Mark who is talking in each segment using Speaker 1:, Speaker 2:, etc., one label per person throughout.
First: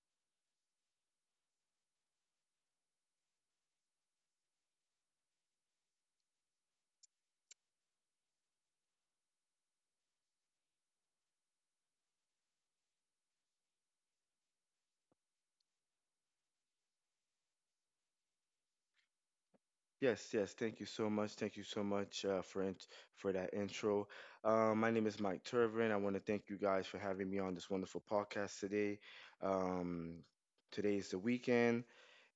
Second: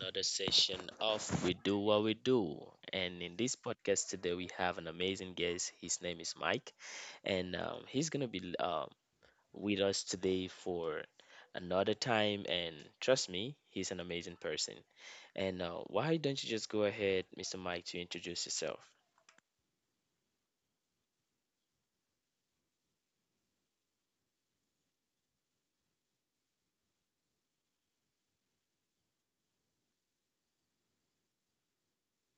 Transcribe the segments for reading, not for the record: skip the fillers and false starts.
Speaker 1: another session of We Do What We Do. And in this podcast today, we have an amazing guest. His name is Mike, and he's gonna be with us today for another time. And trust me, he's an amazing person. And why don't you just go ahead, Mr. Mike, to introduce yourself?
Speaker 2: Yes, yes. Thank you so much. Thank you so much for for that intro. My name is Mike Turvin. I want to thank you guys for having me on this wonderful podcast today. Um, Today is the weekend,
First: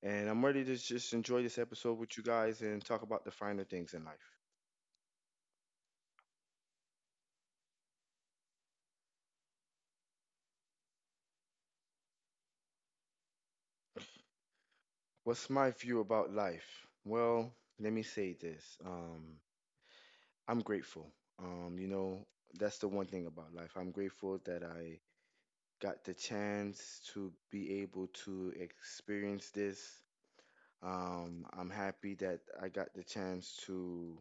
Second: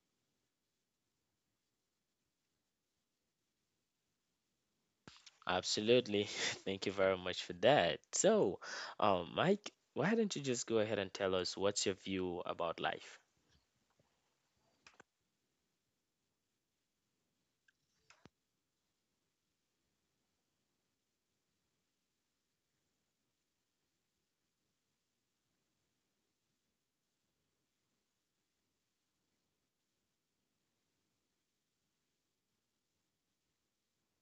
Speaker 2: and I'm ready to just enjoy this episode with you guys and talk about the finer things in life.
Speaker 1: Absolutely. Thank you very much for that. So, Mike, why don't you just go ahead and tell us what's your view about life?
Speaker 2: What's my view about life? Well, let me say this. I'm grateful. Um, you know, that's the one thing about life. I'm grateful that I got the chance to be able to experience this. I'm happy that I got the chance to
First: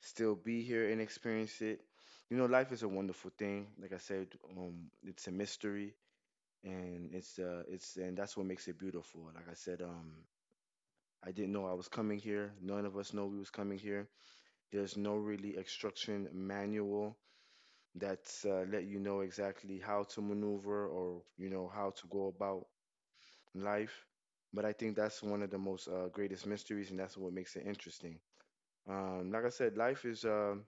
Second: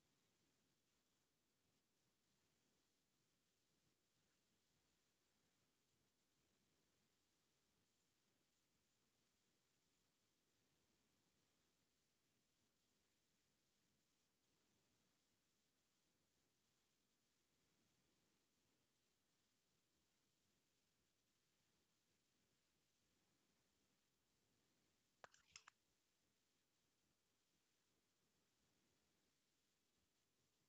Speaker 2: still be here and experience it. You know, life is a wonderful thing. Like I said, it's a mystery, and it's and that's what makes it beautiful. Like I said, I didn't know I was coming here. None of us know we was coming here. There's no really instruction manual that's let you know exactly how to maneuver, or you know how to go about life. But I think that's one of the most greatest mysteries, and that's what makes it interesting. Like I said, life is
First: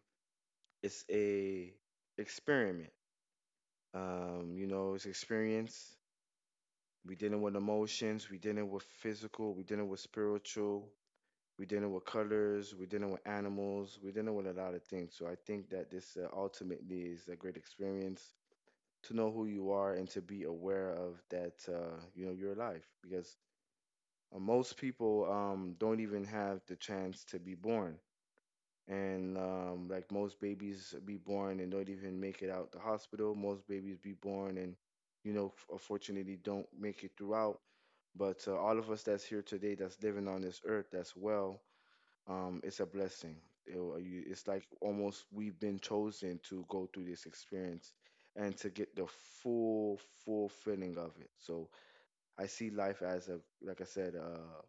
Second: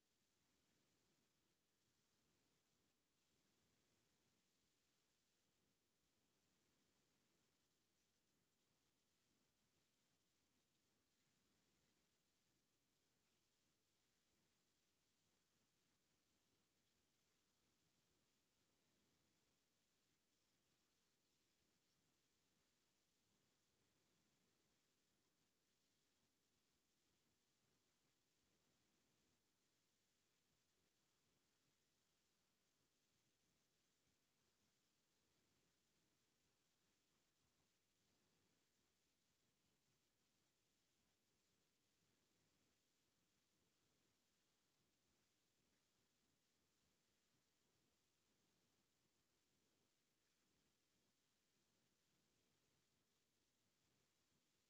Speaker 2: it's a experiment. You know, it's experience. We dealing with emotions. We dealing with physical. We dealing with spiritual. We dealing with colors. We dealing with animals. We dealing with a lot of things. So I think that this ultimately is a great experience to know who you are and to be aware of that. You know, your life because Most people don't even have the chance to be born. And like most babies be born and don't even make it out the hospital. Most babies be born and, you know, unfortunately don't make it throughout. But all of us that's here today, that's living on this earth, that's well, it's a blessing. It's like almost we've been chosen to go through this experience and to get the full, full feeling of it. So I see life as a, like I said,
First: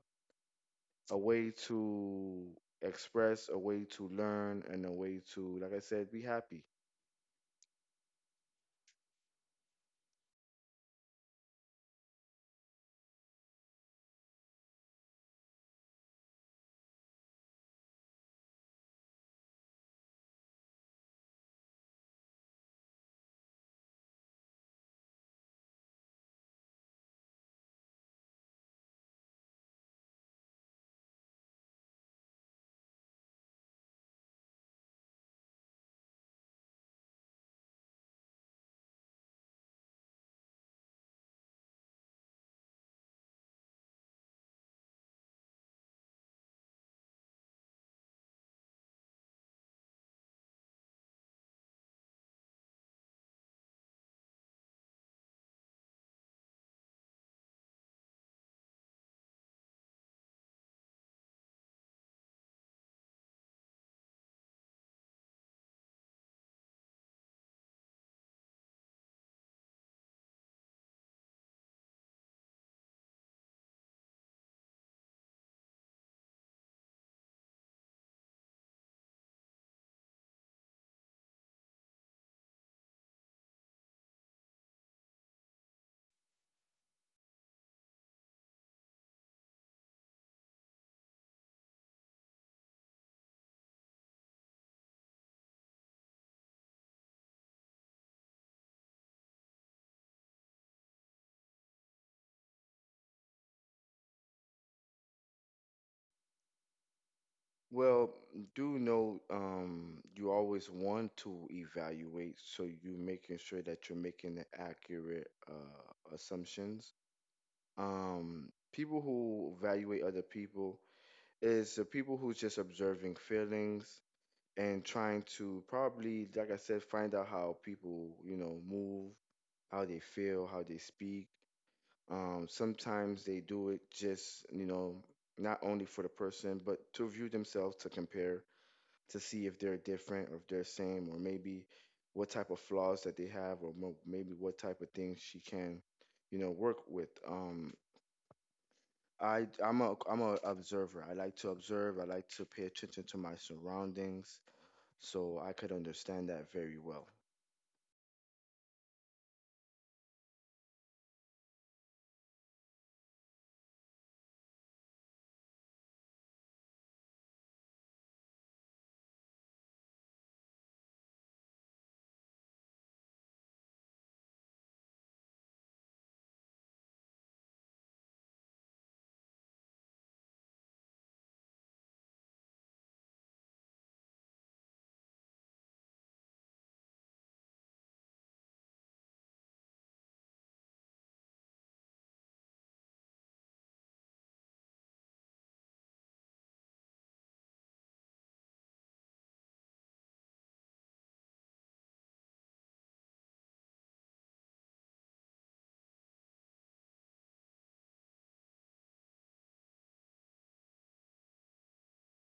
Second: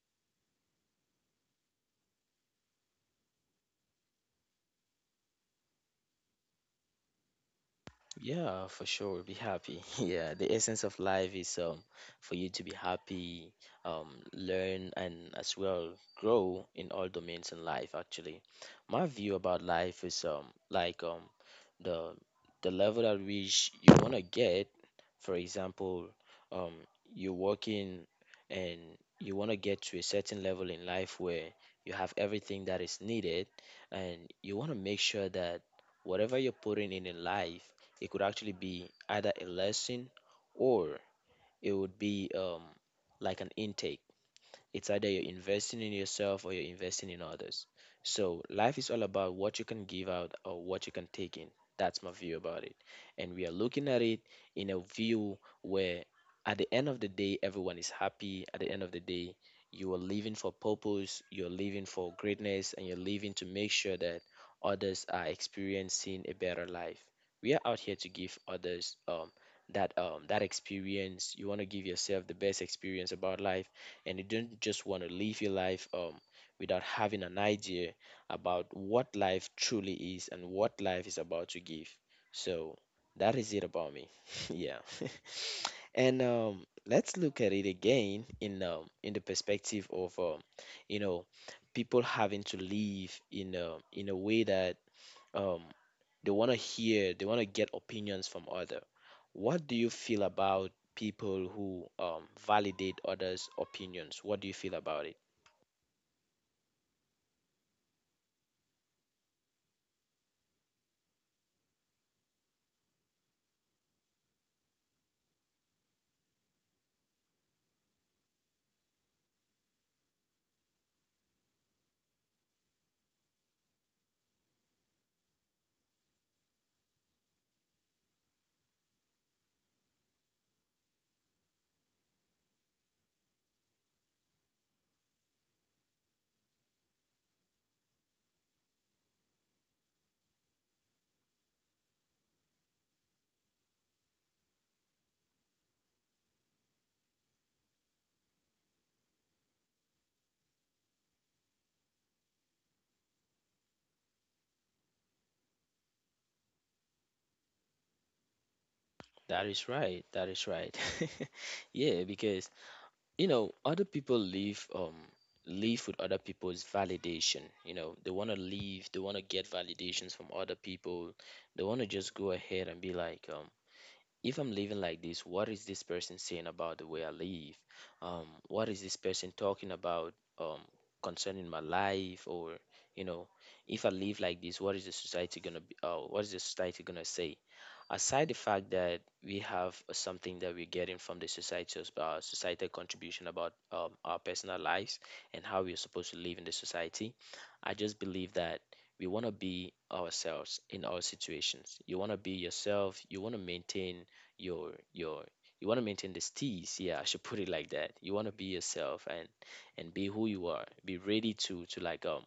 Speaker 2: a way to express, a way to learn, and a way to, like I said, be happy.
Speaker 1: Yeah, for sure. Be happy. Yeah, the essence of life is for you to be happy, learn and as well grow in all domains in life actually. My view about life is like the the level at which you wanna get, for example, um you're working and you wanna get to a certain level in life where you have everything that is needed, and you wanna make sure that whatever you're putting in life, it could actually be either a lesson, or it would be like an intake. It's either you're investing in yourself or you're investing in others. So life is all about what you can give out or what you can take in. That's my view about it. And we are looking at it in a view where at the end of the day, everyone is happy. At the end of the day, you are living for purpose, you're living for greatness, and you're living to make sure that others are experiencing a better life. We are out here to give others that experience. You want to give yourself the best experience about life, and you don't just want to live your life without having an idea about what life truly is and what life is about to give. So that is it about me. Yeah. And let's look at it again in the perspective of you know, people having to live in a way that, um, they want to hear, they want to get opinions from other. What do you feel about people who validate others' opinions? What do you feel about it?
Speaker 2: Well, do know you always want to evaluate, so you're making sure that you're making the accurate assumptions. People who evaluate other people is the people who's just observing feelings and trying to probably, like I said, find out how people, you know, move, how they feel, how they speak. Sometimes they do it just, you know, not only for the person, but to view themselves, to compare, to see if they're different or if they're same, or maybe what type of flaws that they have, or maybe what type of things she can, you know, work with. I'm a observer. I like to observe. I like to pay attention to my surroundings, so I could understand that very well.
Speaker 1: That is right. That is right. Yeah, because you know, other people live with other people's validation. You know, they want to live, they want to get validations from other people. They want to just go ahead and be like, if I'm living like this, what is this person saying about the way I live? What is this person talking about um, concerning my life? Or you know, if I live like this, what is the society gonna be? What is the society gonna say? Aside the fact that we have something that we're getting from the society, societal contribution about our personal lives and how we're supposed to live in the society, I just believe that we want to be ourselves in all situations. You want to be yourself. You want to maintain your you want to maintain this tease, yeah, I should put it like that. You want to be yourself and be who you are, be ready to like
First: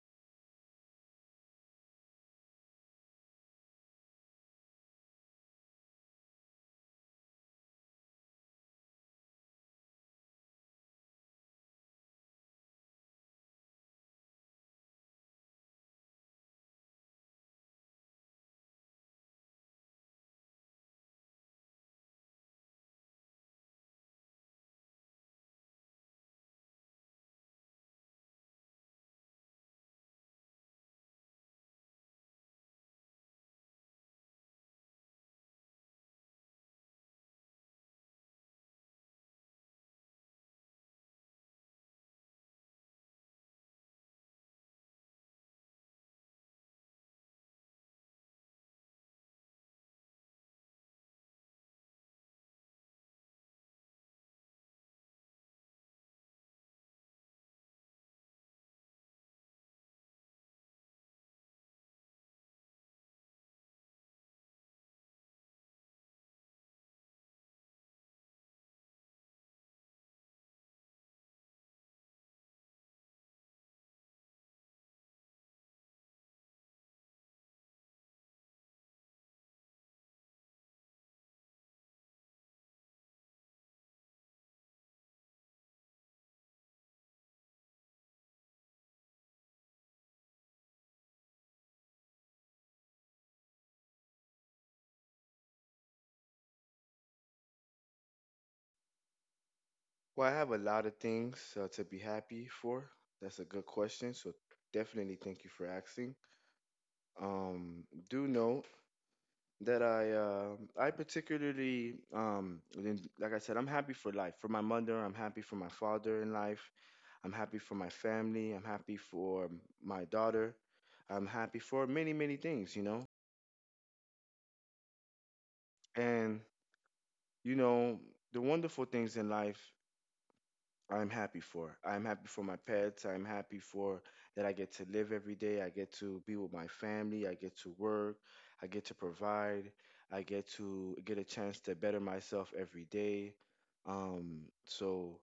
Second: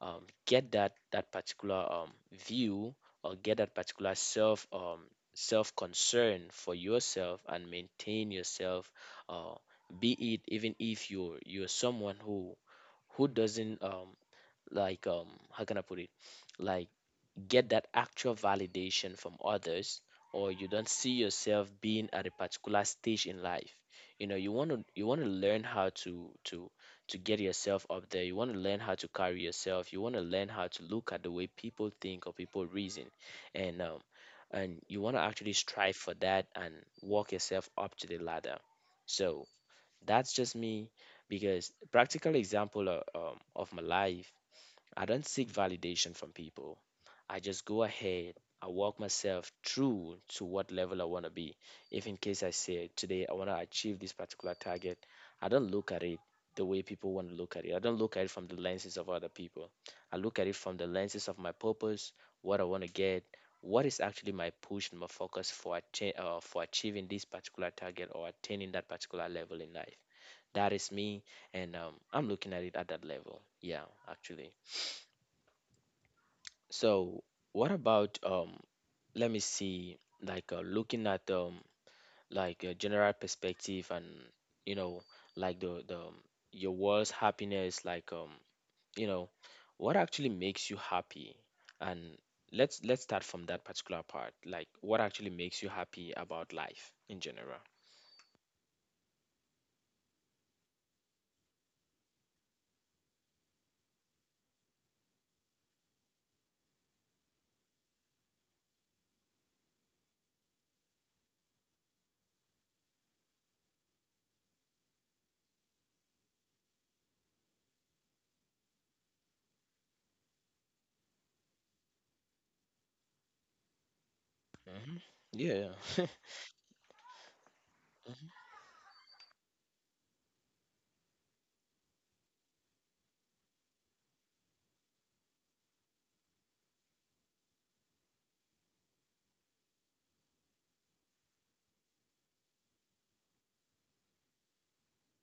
Speaker 1: um get that particular view, or get that particular self, self concern for yourself, and maintain yourself, uh be it, even if you're someone who doesn't like how can I put it, like, get that actual validation from others, or you don't see yourself being at a particular stage in life. You know, you want to, you want to learn how to to get yourself up there. You want to learn how to carry yourself. You want to learn how to look at the way people think or people reason, and and you want to actually strive for that, and walk yourself up to the ladder. So that's just me. Because practical example of my life, I don't seek validation from people. I just go ahead. I walk myself through to what level I want to be. If in case I say today I want to achieve this particular target, I don't look at it the way people want to look at it. I don't look at it from the lenses of other people. I look at it from the lenses of my purpose, what I want to get, what is actually my push and my focus for for achieving this particular target or attaining that particular level in life. That is me, and I'm looking at it at that level. Yeah, actually. So what about, let me see, like, looking at like a general perspective and you know, like the your world's happiness, like you know, what actually makes you happy, and let's start from that particular part, like what actually makes you happy about life in general.
Speaker 2: Well, I have a lot of things to be happy for. That's a good question. So definitely thank you for asking. Um, do know that I particularly like I said, I'm happy for life. For my mother, I'm happy for my father in life. I'm happy for my family. I'm happy for my daughter. I'm happy for many, many things, you know.
Speaker 1: Hmm. Yeah.
Speaker 2: And you know, the wonderful things in life I'm happy for. I'm happy for my pets. I'm happy for that I get to live every day. I get to be with my family. I get to work. I get to provide. I get to get a chance to better myself every day. So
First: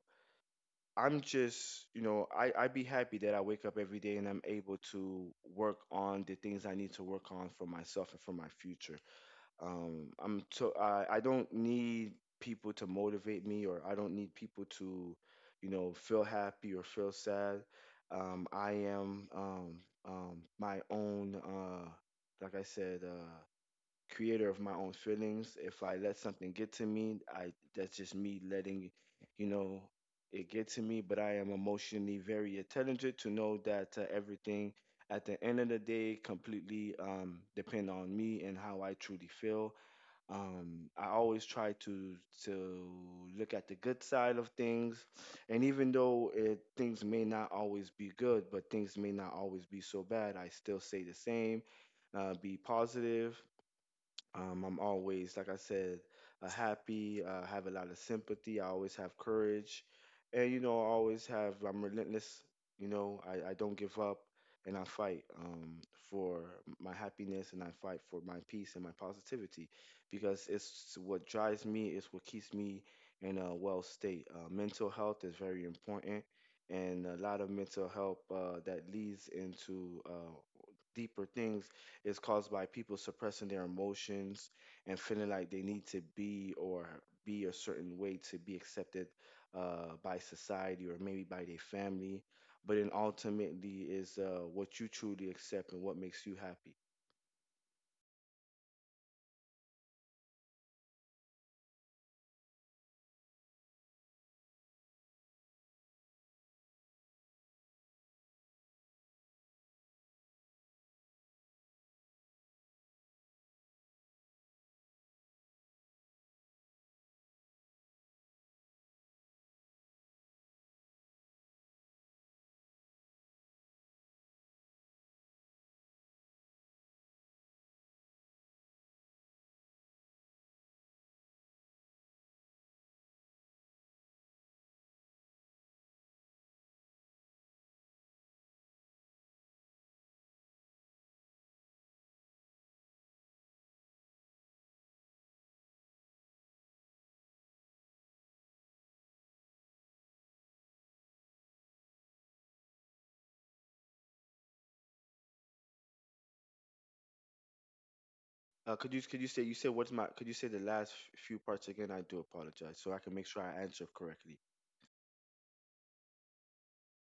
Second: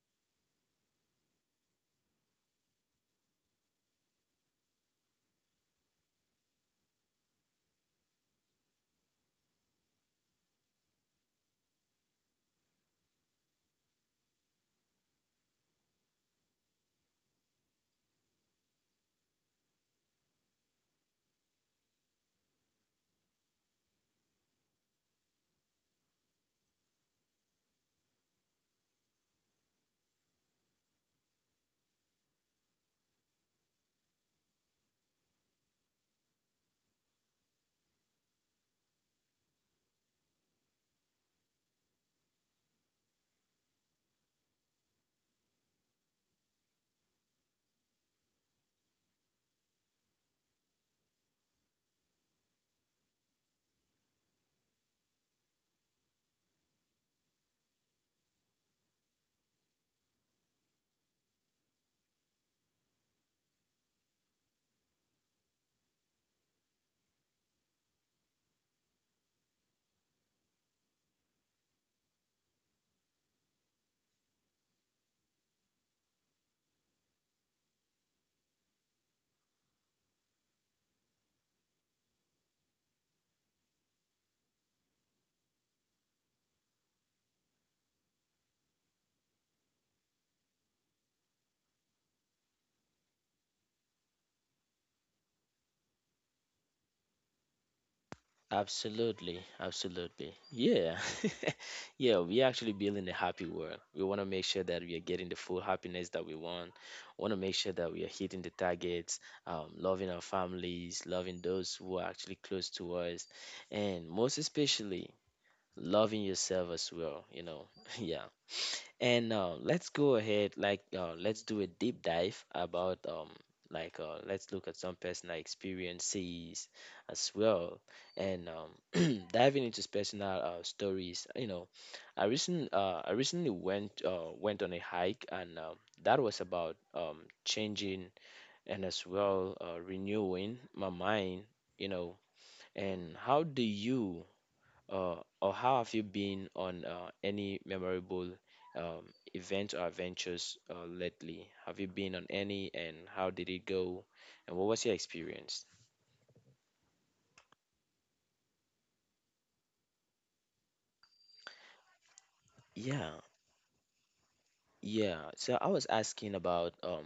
Speaker 2: I'm just, you know, I be happy that I wake up every day and I'm able to work on the things I need to work on for myself and for my future. I don't need people to motivate me, or I don't need people to you know feel happy or feel sad. I am My own like I said creator of my own feelings. If I let something get to me I that's just me letting you know it get to me. But I am emotionally very intelligent to know that everything at the end of the day completely depend on me and how I truly feel. I always try to look at the good side of things, and even though things may not always be good, but things may not always be so bad, I still say the same. Be positive. I'm always, like I said, happy. Have a lot of sympathy. I always have courage, and you know, I always have. I'm relentless. You know, I don't give up, and I fight for my happiness, and I fight for my peace and my positivity, because it's what drives me. It's what keeps me in a well state. Mental health is very important, and a lot of mental health that leads into deeper things is caused by people suppressing their emotions and feeling like they need to be or be a certain way to be accepted by society or maybe by their family. But then ultimately is what you truly accept and what makes you happy.
Speaker 1: Absolutely, absolutely. Yeah, yeah, we actually building a happy world. We want to make sure that we are getting the full happiness that we want. Want to make sure that we are hitting the targets, loving our families, loving those who are actually close to us, and most especially loving yourself as well. You know, yeah. And let's go ahead, like, let's do a deep dive about like, let's look at some personal experiences as well, and diving into personal stories. You know, I recently went on a hike, and that was about changing and as well renewing my mind. You know, and how do you or how have you been on any memorable um, events or adventures lately? Have you been on any, and how did it go, and what was your experience?
Speaker 2: Could you say you said what's my could you say the last few parts again? I do apologize, so I can
Speaker 1: Yeah,
Speaker 2: make sure I answer correctly.
Speaker 1: yeah. So I was asking about,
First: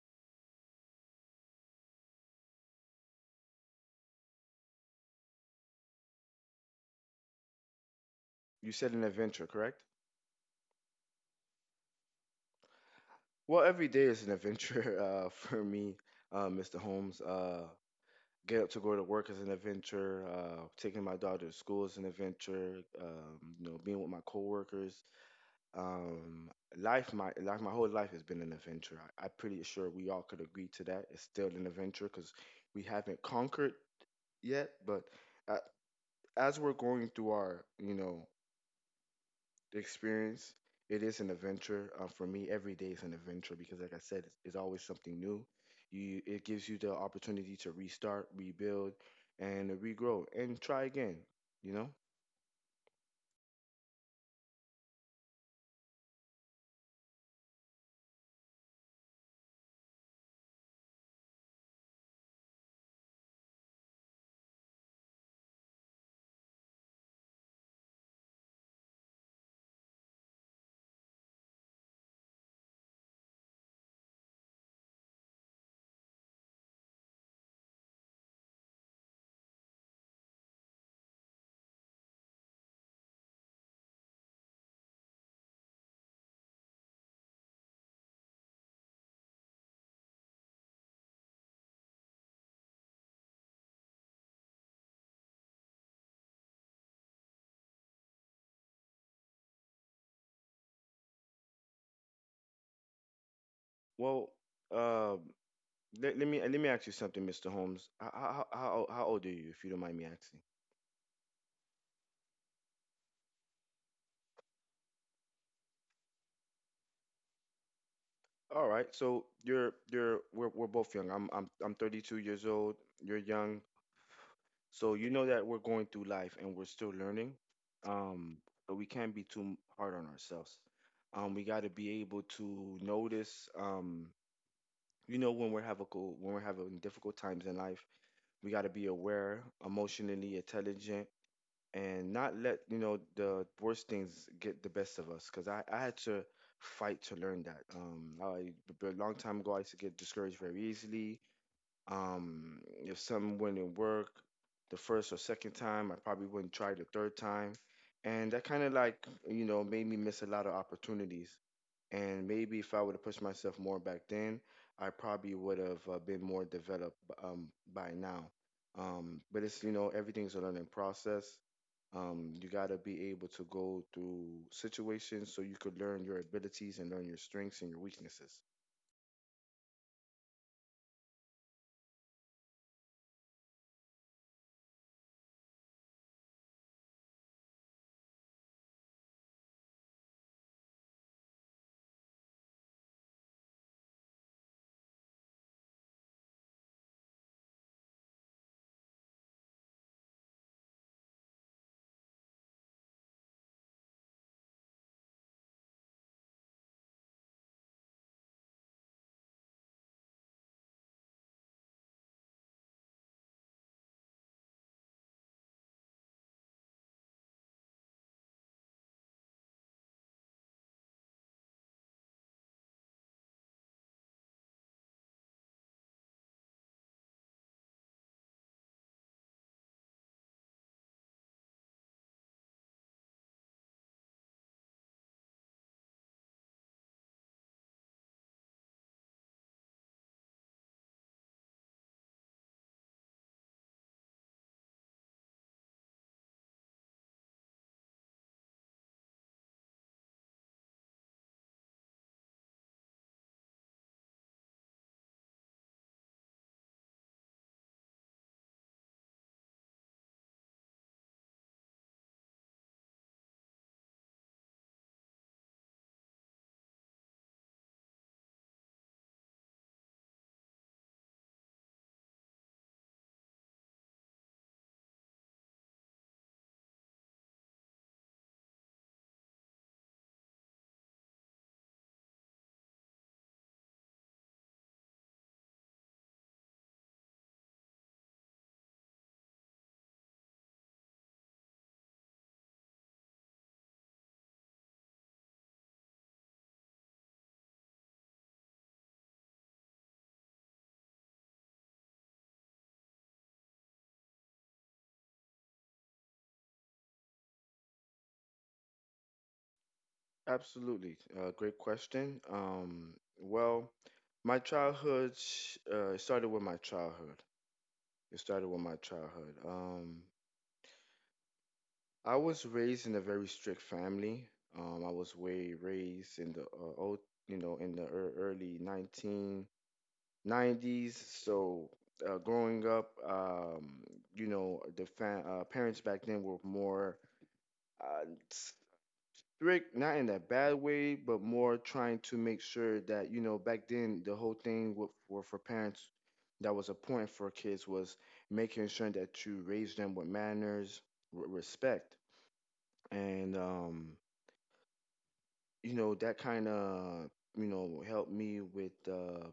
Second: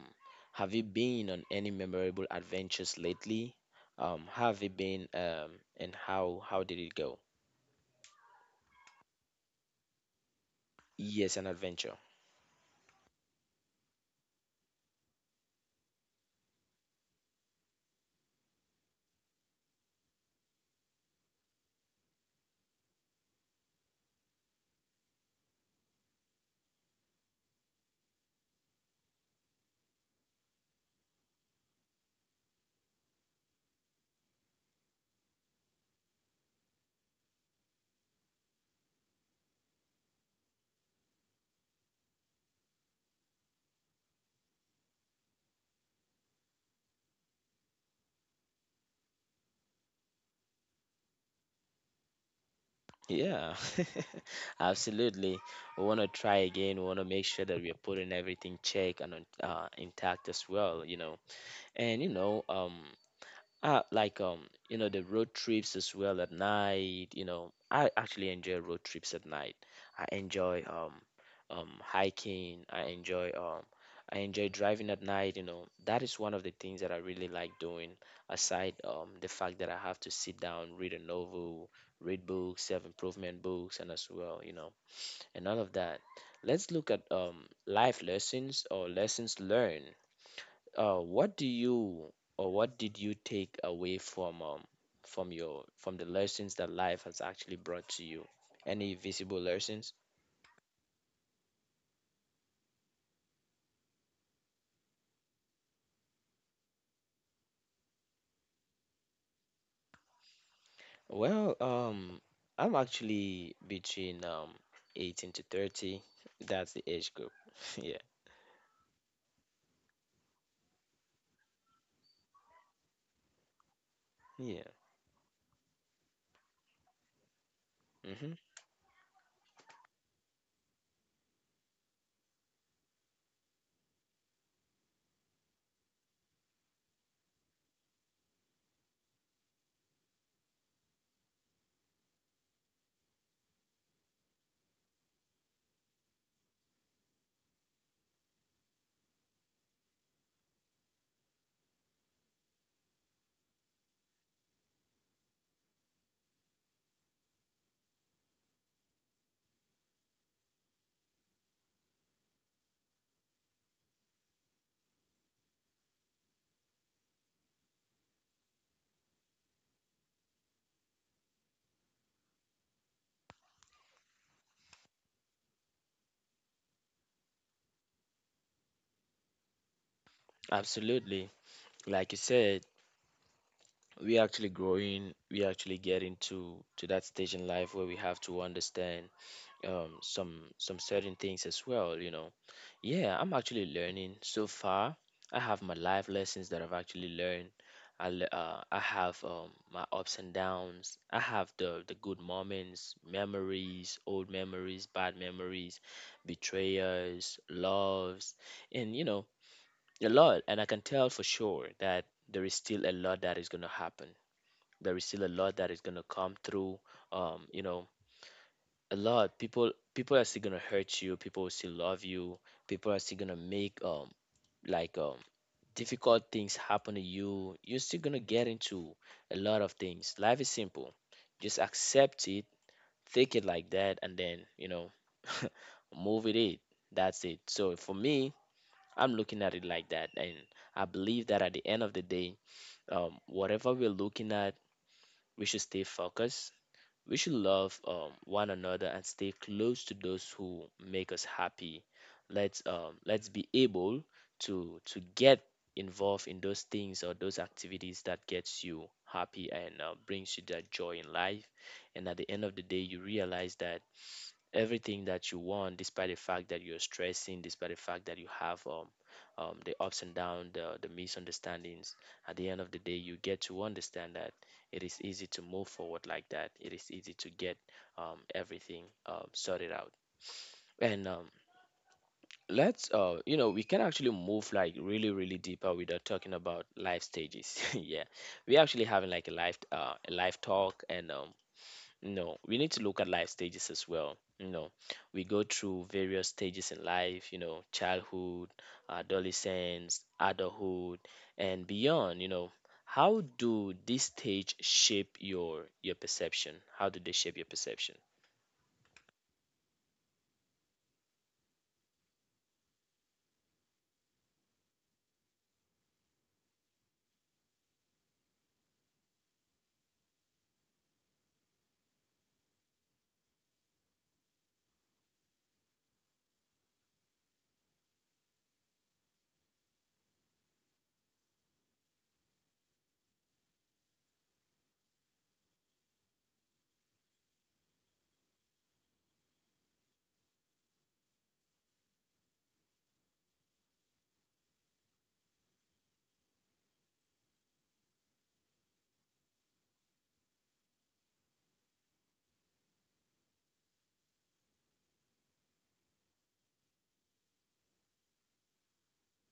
Speaker 1: have you been on any memorable adventures lately? How have you been, and how did it go?
Speaker 2: You said an adventure, correct?
Speaker 1: Yes, an adventure.
Speaker 2: Well, every day is an adventure for me, Mr. Holmes. Get up to go to work is an adventure. Taking my daughter to school is an adventure. You know, being with my coworkers. Um, my life, my whole life has been an adventure. I'm pretty sure we all could agree to that. It's still an adventure because we haven't conquered yet. But uh, as we're going through our, you know, the experience. It is an adventure. For me, every day is an adventure because, like I said, it's always something new. You, it gives you the opportunity to restart, rebuild, and regrow, and try again. You know.
Speaker 1: Yeah, absolutely. We want to try again. We want to make sure that we are putting everything check and intact as well, you know. And you know, like, you know, the road trips as well at night, you know. I actually enjoy road trips at night. I enjoy hiking, I enjoy driving at night, you know. That is one of the things that I really like doing, aside the fact that I have to sit down, read a novel, read books, self-improvement books, and as well, you know, and all of that. Let's look at life lessons or lessons learned. What do you or what did you take away from your, from the lessons that life has actually brought to you? Any visible lessons?
Speaker 2: Well, uh, let me ask you something, Mr. Holmes. How old are you, if you don't mind me asking?
Speaker 1: Well, I'm actually between 18 to 30. That's the age group. Yeah.
Speaker 2: All right, so you're we're both young. I'm 32 years old. You're young,
Speaker 1: Yeah.
Speaker 2: so you know that we're going through life and we're still learning. Um,
Speaker 1: Mm-hmm.
Speaker 2: but we can't be too hard on ourselves. We got to be able to notice. You know when we're having difficult times in life, we got to be aware, emotionally intelligent, and not let you know the worst things get the best of us. Cause I had to fight to learn that. A long time ago I used to get discouraged very easily. If something wouldn't work the first or second time, I probably wouldn't try the third time. And that kind of like, you know, made me miss a lot of opportunities. And maybe if I would have pushed myself more back then, I probably would have been more developed um, by now. But it's, you know, everything's a learning process. You got to be able to go through situations so you could learn your abilities and learn your strengths and your weaknesses.
Speaker 1: Absolutely. Like you said, we're actually growing, we're actually getting to that stage in life where we have to understand, some certain things as well, you know. Yeah, I'm actually learning. So far I have my life lessons that I've actually learned. I have my ups and downs. I have the good moments, memories, old memories, bad memories, betrayers, loves, and you know, a lot. And I can tell for sure that there is still a lot that is going to happen. There is still a lot that is going to come through. You know, a lot. People are still gonna hurt you. People will still love you. People are still gonna make like um difficult things happen to you. You're still gonna get into a lot of things. Life is simple. Just accept it, take it like that, and then, you know, move with it. That's it. So for me, I'm looking at it like that, and I believe that at the end of the day, whatever we're looking at, we should stay focused. We should love one another and stay close to those who make us happy. Let's, let's be able to get involved in those things or those activities that gets you happy and brings you that joy in life. And at the end of the day, you realize that everything that you want despite the fact that you're stressing despite the fact that you have the ups and downs the misunderstandings at the end of the day you get to understand that it is easy to move forward like that. It is easy to get everything sorted out. And let's we can actually move like really deeper without talking about life stages yeah, we're actually having like a life talk and no, we need to look at life stages as well. You know, we go through various stages in life, you know, childhood, adolescence, adulthood, and beyond, you know. How do these stage shape your perception? How do they shape your perception?
Speaker 2: Absolutely. Great question. Well, it started with my childhood. It started with my childhood. I was raised in a very strict family. I was way raised in the old, you know, in the early 1990s. So growing up, you know, parents back then were more. Uh, Strict, not in that bad way, but more trying to make sure that you know back then the whole thing were for parents, that was a point for kids was making sure that you raise them with manners, respect, and you know that kind of you know helped me with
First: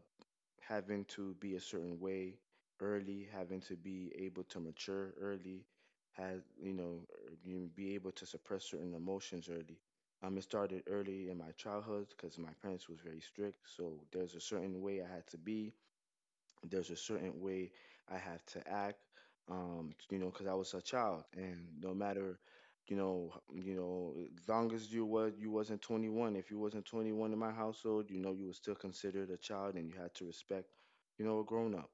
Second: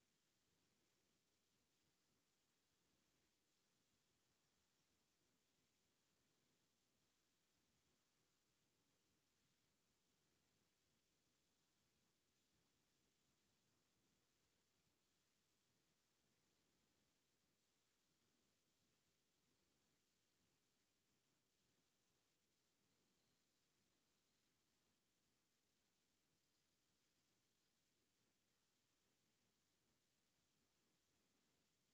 Speaker 2: having to be a certain way early, having to be able to mature early, has you know, you be able to suppress certain emotions early. It started early in my childhood because my parents was very strict, so there's a certain way I had to be, there's a certain way I had to act, you know, because I was a child, and no matter, you know, you know, as long as you wasn't 21, if you wasn't 21 in my household, you know, you was still considered a child, and you had to respect, you know, a grown up.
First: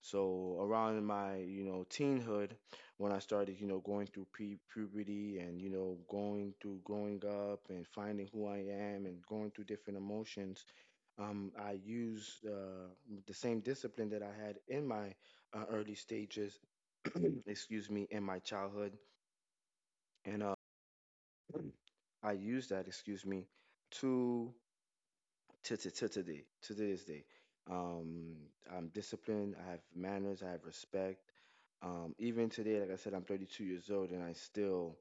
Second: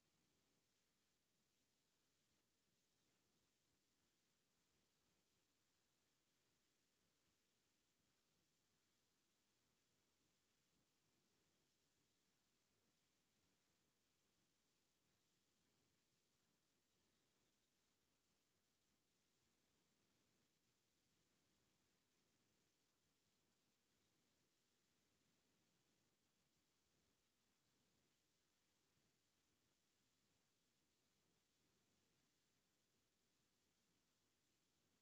Speaker 2: So around my, you know, teenhood, when I started, you know, going through pre puberty and you know, going through growing up and finding who I am and going through different emotions I used the same discipline that I had in my early stages, excuse me, in my childhood, and I used that, excuse me, to to today, to this day. Um, I'm disciplined. I have manners. I have respect. Even today, like I said, I'm 32 years old, and I still,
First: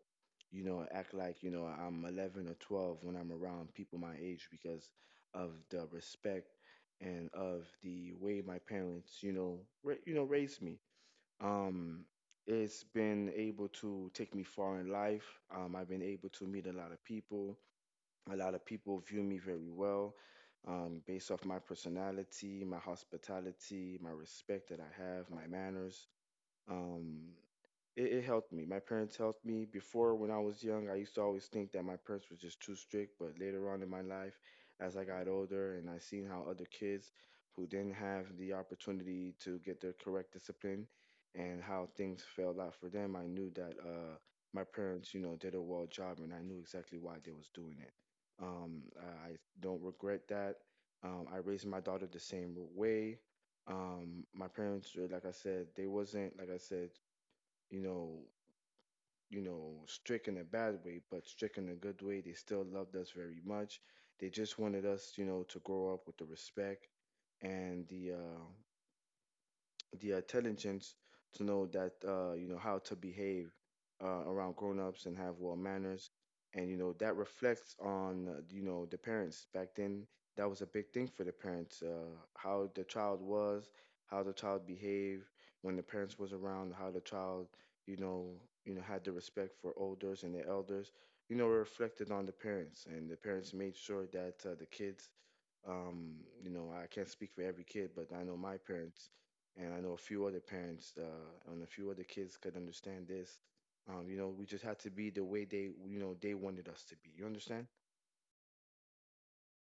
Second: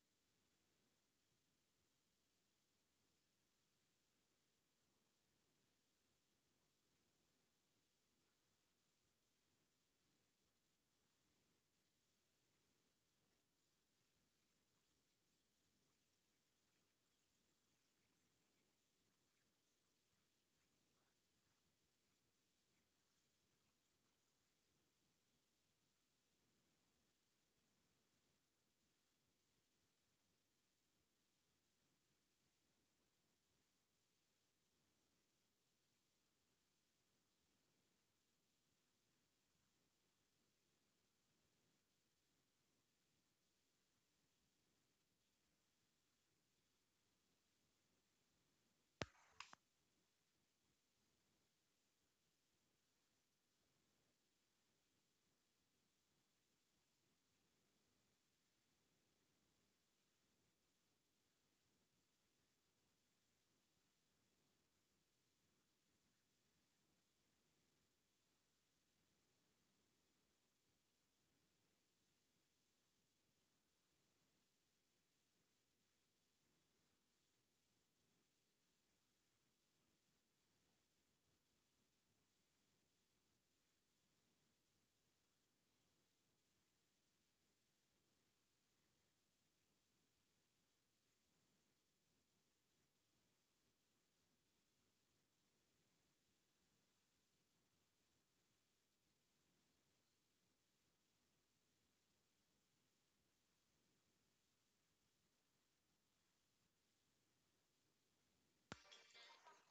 Speaker 2: you know, act like you know I'm 11 or 12 when I'm around people my age because of the respect and of the way my parents, you know, raised me. Um, it's been able to take me far in life. I've been able to meet a lot of people view me very well based off my personality, my hospitality, my respect that I have, my manners. Um, it helped me. My parents helped me. Before, when I was young, I used to always think that my parents were just too strict. But later on in my life, as I got older and I seen how other kids who didn't have the opportunity to get their correct discipline and how things fell out for them, I knew that my parents, you know, did a well job, and I knew exactly why they was doing it. I don't regret that. I raised my daughter the same way. My parents, like I said, they wasn't, like I said, you know, you know, strict in a bad way, but strict in a good way. They still loved us very much. They just wanted us, you know, to grow up with the respect and the intelligence to know that you know how to behave around grown-ups and have well manners, and you know that reflects on you know the parents. Back then, that was a big thing for the parents, how the child was, how the child behaved when the parents was around, how the child, you know you know, had the respect for elders, and the elders, you know, reflected on the parents, and the parents made sure that the kids, um, you know, I can't speak for every kid, but I know my parents, and I know a few other parents and a few other kids could understand this. You know, we just had to be the way they, you know, they wanted us to be. You understand?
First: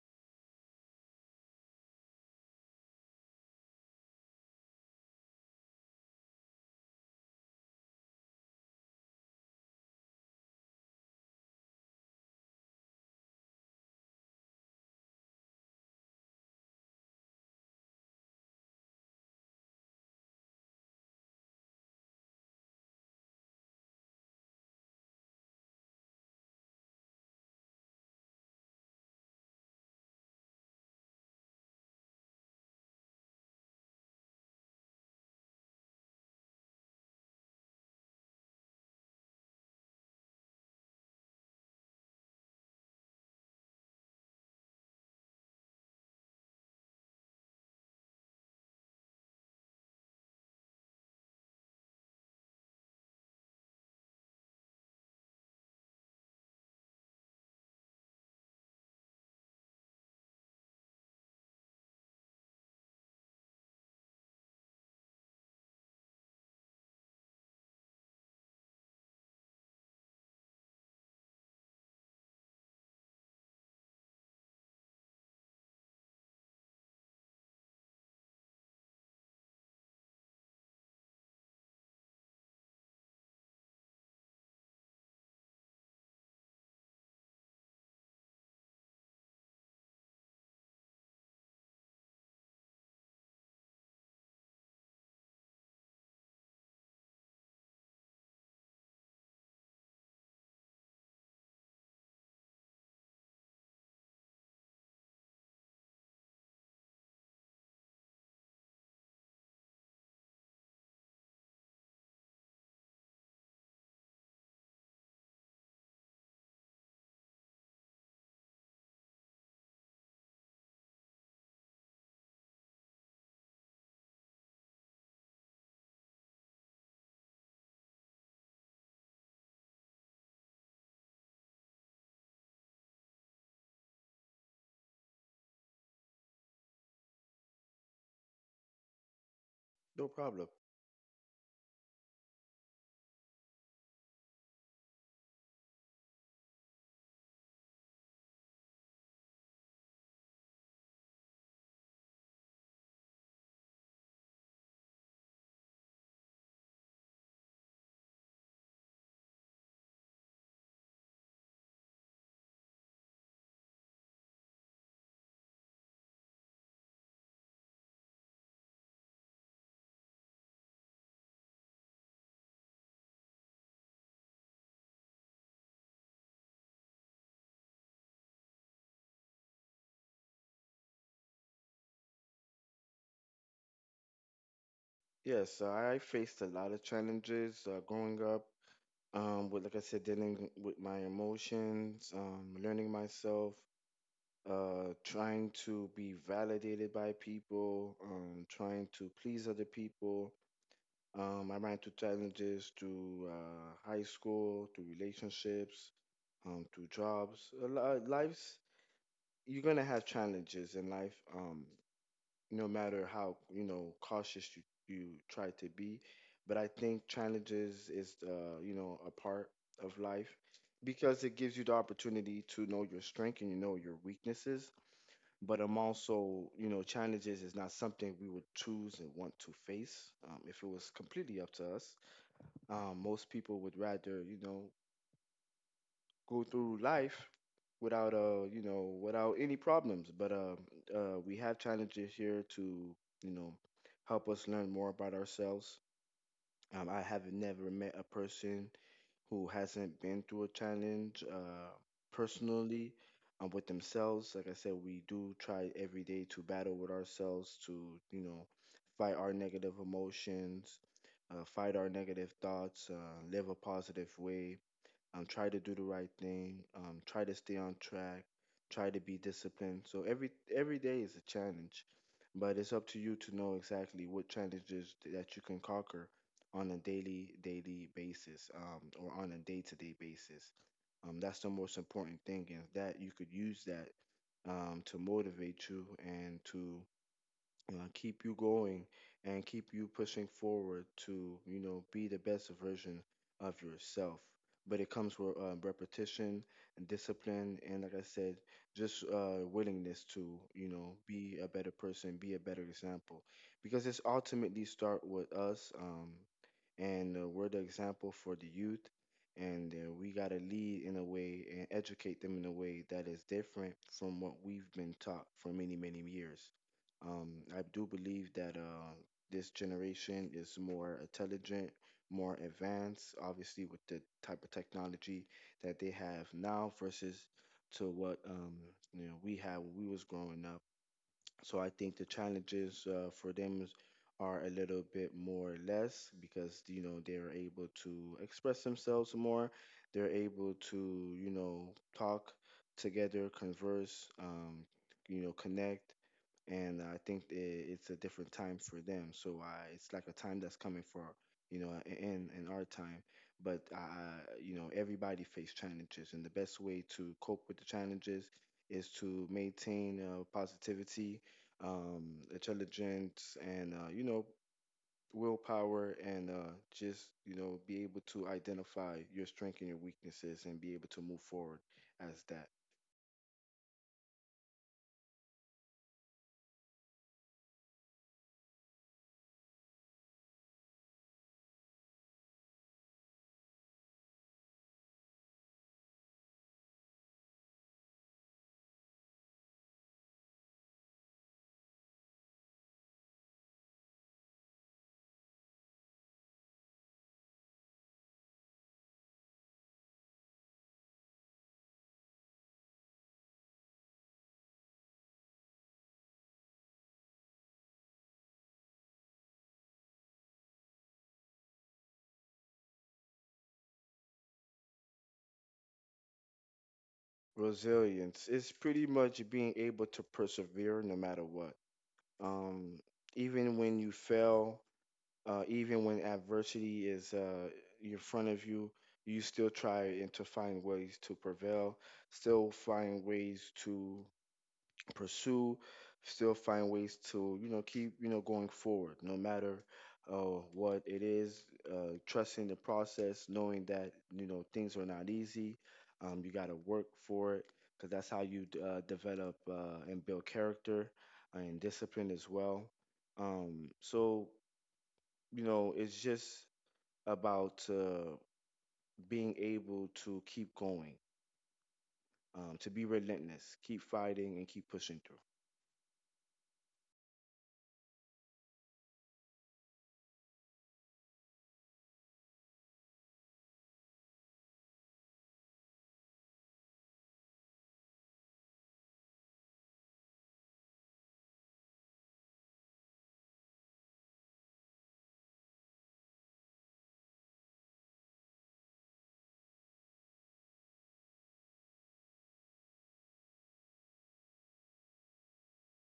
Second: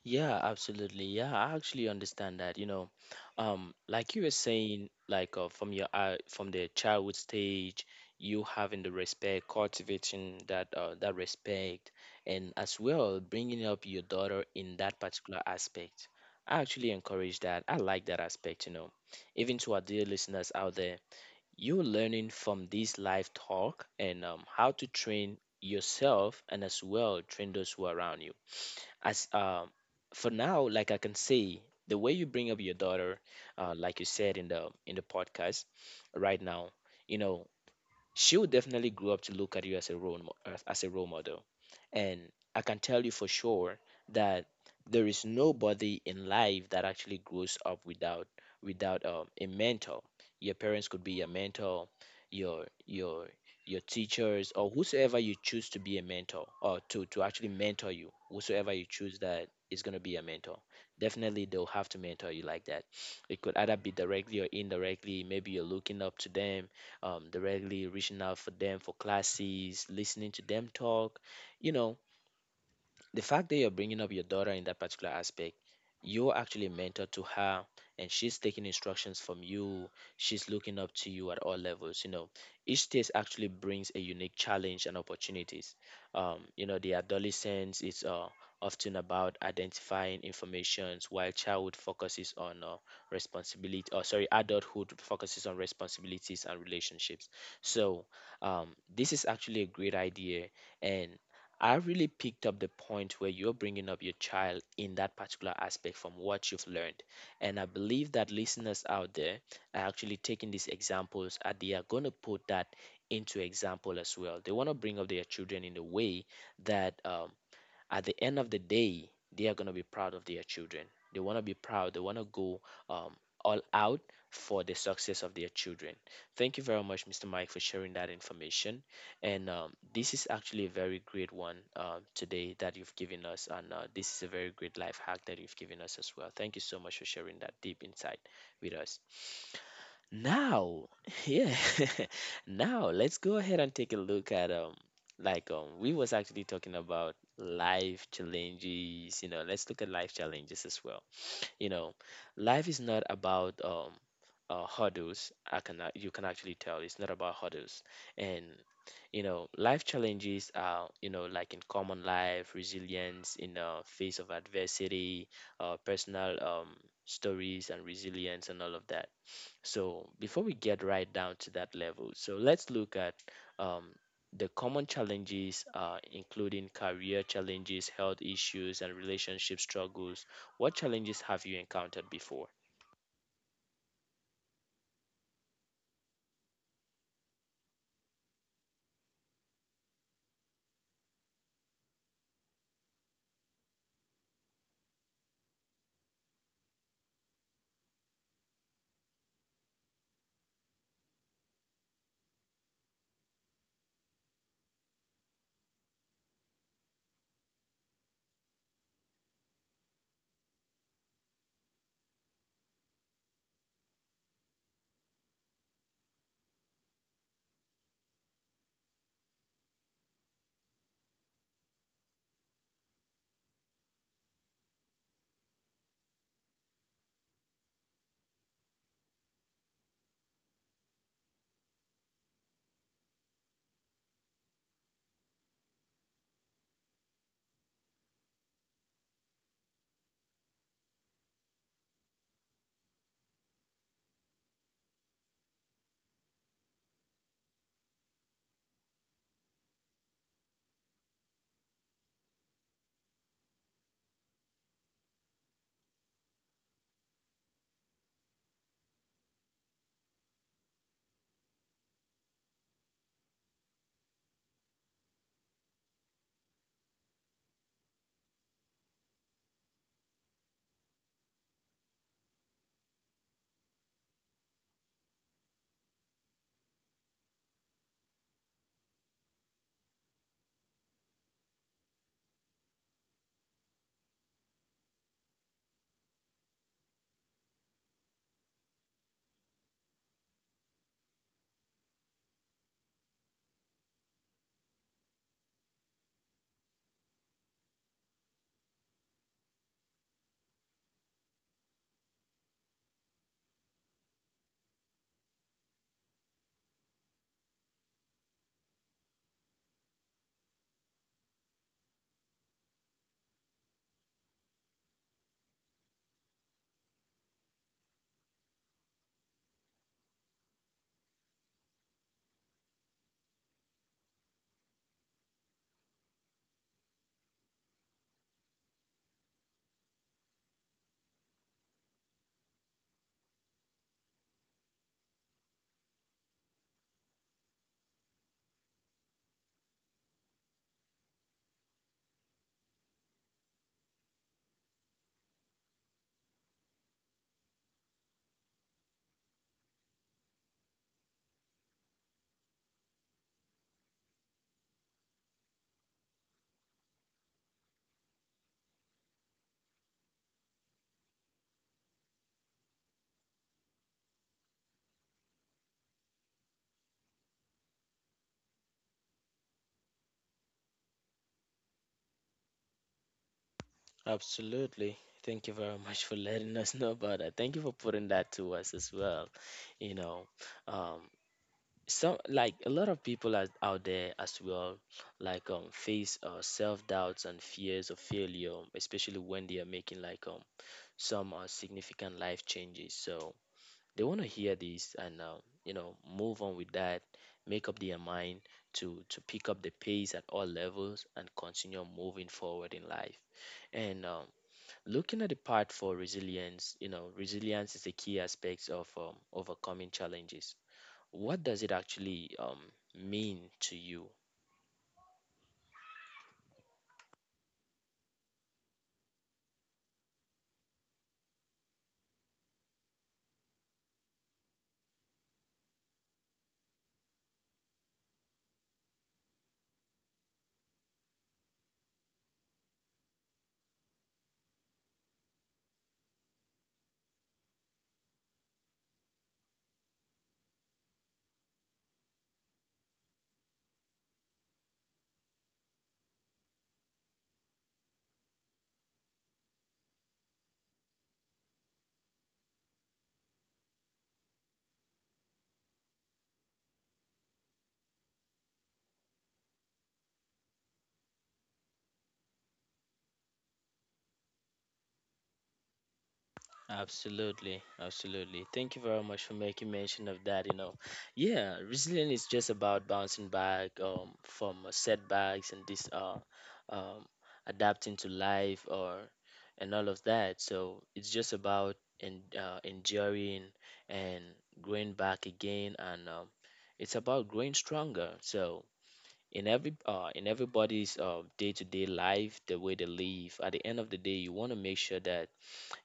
Speaker 1: Yeah, absolutely. Yeah, I actually understand that. You know, like you were saying, like from the childhood stage, you having the respect, cultivating that respect, and as well bringing up your daughter in that particular aspect. I actually encourage that. I like that aspect. You know, even to our dear listeners out there, you're learning from this live talk and how to train yourself and as well train those who are around you as for now, like I can say, the way you bring up your daughter, like you said in the podcast right now, you know, she will definitely grow up to look at you as a role mo- as a role model. And I can tell you for sure that there is nobody in life that actually grows up without a mentor. Your parents could be your mentor, your your teachers, or whosoever you choose to be a mentor or to actually mentor you. Whosoever you choose that is going to be a mentor. Definitely, they'll have to mentor you like that. It could either be directly or indirectly. Maybe you're looking up to them, directly reaching out for them for classes, listening to them talk. You know, the fact that you're bringing up your daughter in that particular aspect, you're actually a mentor to her, and she's taking instructions from you, she's looking up to you at all levels, you know. Each stage actually brings a unique challenge and opportunities. You know, the adolescence is often about identifying informations, while childhood focuses on responsibility, or sorry, adulthood focuses on responsibilities and relationships. So um, this is actually a great idea, and I really picked up the point where you're bringing up your child in that particular aspect from what you've learned. And I believe that listeners out there are actually taking these examples and they are going to put that into example as well. They want to bring up their children in a way that at the end of the day, they are going to be proud of their children. They want to be proud. They want to go um, all out for the success of their children. Thank you very much, Mr. Mike, for sharing that information. And this is actually a very great one today that you've given us. And this is a very great life hack that you've given us as well. Thank you so much for sharing that deep insight with us.
Speaker 2: No problem.
Speaker 1: Now, yeah, now let's go ahead and take a look at we was actually talking about life challenges, you know, let's look at life challenges as well, you know. Life is not about hurdles. I can You can actually tell it's not about hurdles. And you know life challenges are, you know, like in common life, resilience in the face of adversity, personal stories and resilience and all of that. So before we get right down to that level, so let's look at um, the common challenges are including career challenges, health issues, and relationship struggles. What challenges have you encountered before?
Speaker 2: Yes, so I faced a lot of challenges growing up. With like I said, dealing with my emotions, learning myself, trying to be validated by people, trying to please other people. I ran through challenges through high school, through relationships, through jobs. Life's, you're gonna have challenges in life, no matter how you know cautious you, you try to be. But I think challenges is you know a part of life because it gives you the opportunity to know your strength and you know your weaknesses. But I'm also, you know, challenges is not something we would choose and want to face if it was completely up to us. Most people would rather, you know, go through life without you know without any problems, but we have challenges here to, you know, help us learn more about ourselves. Um, I have never met a person who hasn't been through a challenge, personally, with themselves. Like I said, we do try every day to battle with ourselves to, you know, fight our negative emotions, fight our negative thoughts, live a positive way, try to do the right thing, try to stay on track, try to be disciplined. So every day is a challenge, but it's up to you to know exactly what challenges that you can conquer on a daily basis, or on a day to day basis. That's the most important thing, and that you could use that to motivate you and to keep you going and keep you pushing forward to, you know, be the best version of yourself. But it comes with repetition and discipline, and like I said, just willingness to, you know, be a better person, be a better example, because it's ultimately start with us, and we're the example for the youth, and we got to lead in a way and educate them in a way that is different from what we've been taught for many many years. um, I do believe that this generation is more intelligent, more advanced, obviously with the type of technology that they have now versus to what, you know, we had when we was growing up. So I think the challenges for them are a little bit more or less because you know they're able to express themselves more. They're able to, you know, talk together, converse, you know, connect, and I think it's a different time for them. So it's like a time that's coming for, you know, in our time. But you know everybody face challenges, and the best way to cope with the challenges is to maintain positivity, intelligence, and you know willpower, and just you know be able to identify your strength and your weaknesses, and be able to move forward as that.
Speaker 1: Absolutely. Thank you very much for letting us know about that. Thank you for putting that to us as well. You know, um, some, like a lot of people are out there as well, like face self doubts and fears of failure, especially when they are making like some significant life changes. So they want to hear this and you know move on with that, make up their mind to pick up the pace at all levels and continue moving forward in life. And looking at the part for resilience, you know resilience is a key aspect of overcoming challenges. What does it actually mean to you?
Speaker 2: Resilience is pretty much being able to persevere no matter what. Um, even when you fail, even when adversity is in front of you, you still try and to find ways to prevail, still find ways to pursue, still find ways to, you know, keep, you know, going forward, no matter what it is, trusting the process, knowing that, you know, things are not easy. You got to work for it because that's how you develop and build character and discipline as well. So, you know, it's just about being able to keep going, to be relentless, keep fighting, and keep pushing through.
Speaker 1: Absolutely, absolutely. Thank you very much for making mention of that. You know, yeah, resilience is just about bouncing back from setbacks and this um, adapting to life or and all of that. So it's just about en enduring and growing back again, and it's about growing stronger. So in everybody's day-to-day life, the way they live, at the end of the day, you want to make sure that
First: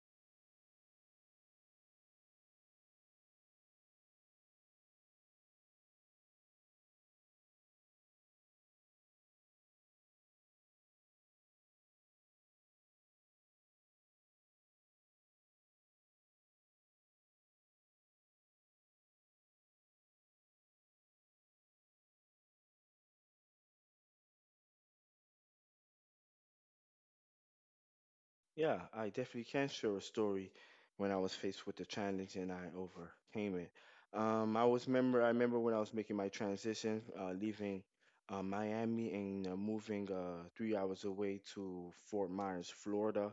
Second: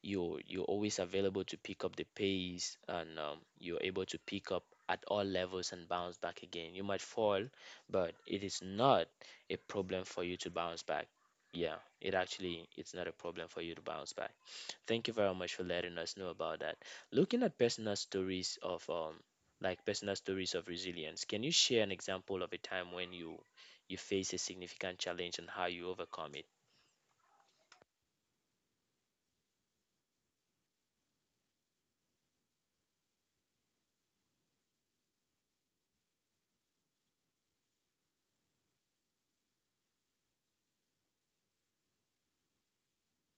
Speaker 1: you, you're always available to pick up the pace, and you're able to pick up at all levels and bounce back again. You might fall, but it is not a problem for you to bounce back. Yeah, it actually it's not a problem for you to bounce back. Thank you very much for letting us know about that. Looking at personal stories of personal stories of resilience, can you share an example of a time when you face a significant challenge and how you overcome it?
Speaker 2: Yeah, I definitely can share a story when I was faced with the challenge and I overcame it. I remember when I was making my transition, leaving Miami and moving 3 hours away to Fort Myers, Florida,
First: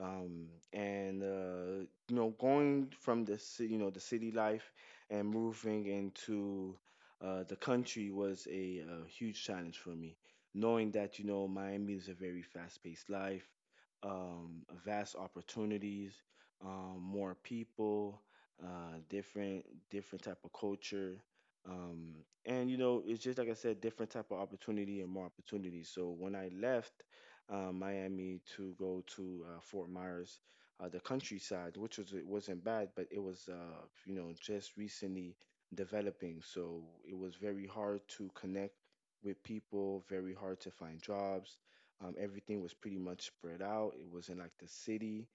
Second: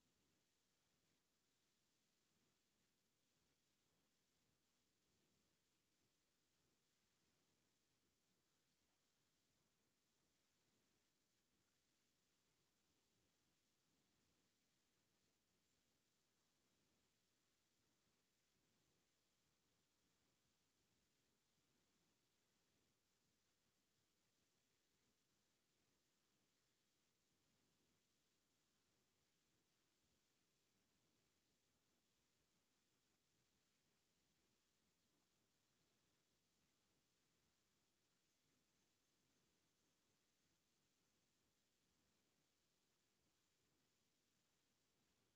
Speaker 2: um, and you know going from the you know the city life and moving into the country was a, uh, huge challenge for me, knowing that you know Miami is a very fast-paced life, vast opportunities, more people, uh, different different type of culture, um, and you know it's just, like I said, different type of opportunity and more opportunities. So when I left Miami to go to Fort Myers, the countryside, which was, it wasn't bad, but it was you know just recently developing. So it was very hard to connect with people, very hard to find jobs. Everything was pretty much spread out. It wasn't like the city.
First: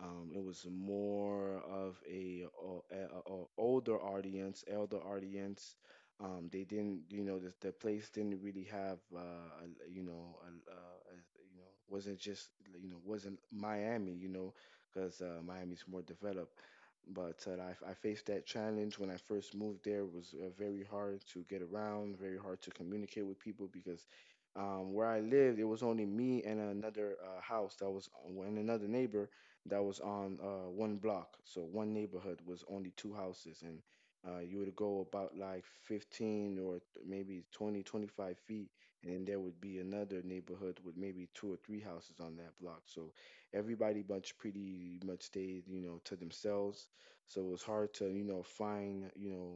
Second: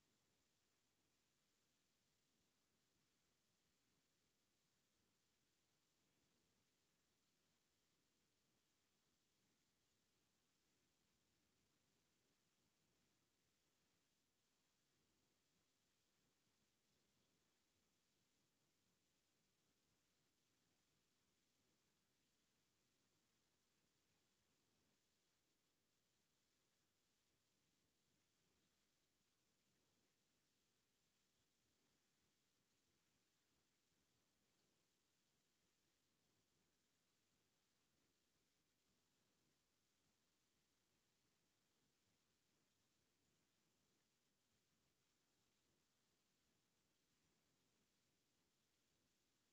Speaker 2: It was more of a, o- a, a older audience, elder audience, they didn't, you know, the place didn't really have, a, you know, wasn't just, you know, wasn't Miami, you know, because Miami's more developed. But uh, I faced that challenge when I first moved there. It was very hard to get around, very hard to communicate with people because where I lived, it was only me and another neighbor that was on one block. So one neighborhood was only two houses, and you would go about like 15 or maybe 20, 25 feet, and then there would be another neighborhood with maybe two or three houses on that block. So everybody much pretty much stayed, you know, to themselves. So it was hard to, you know, find, you know,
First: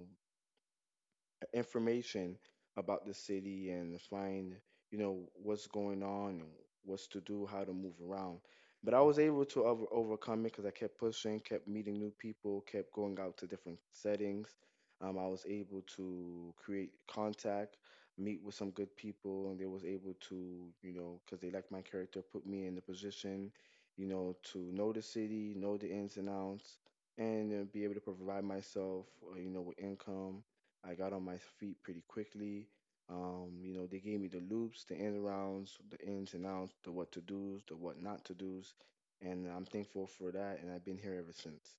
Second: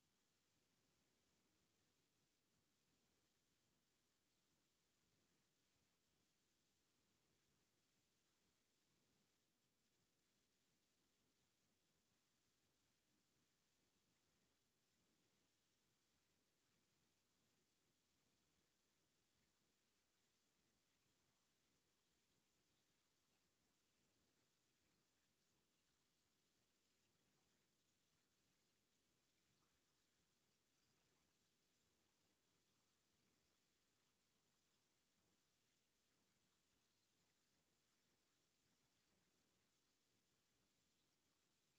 Speaker 2: information about the city and find, you know, what's going on and what's to do, how to move around. But I was able to overcome it because I kept pushing, kept meeting new people, kept going out to different settings. I was able to create contact, meet with some good people, and they was able to, you know, because they liked my character, put me in the position, you know, to know the city, know the ins and outs, and be able to provide myself, you know, with income. I got on my feet pretty quickly. They gave me the loops, the end rounds, the ins and outs, the what to do's, the what not to do's, and I'm thankful for that. And I've been here ever since.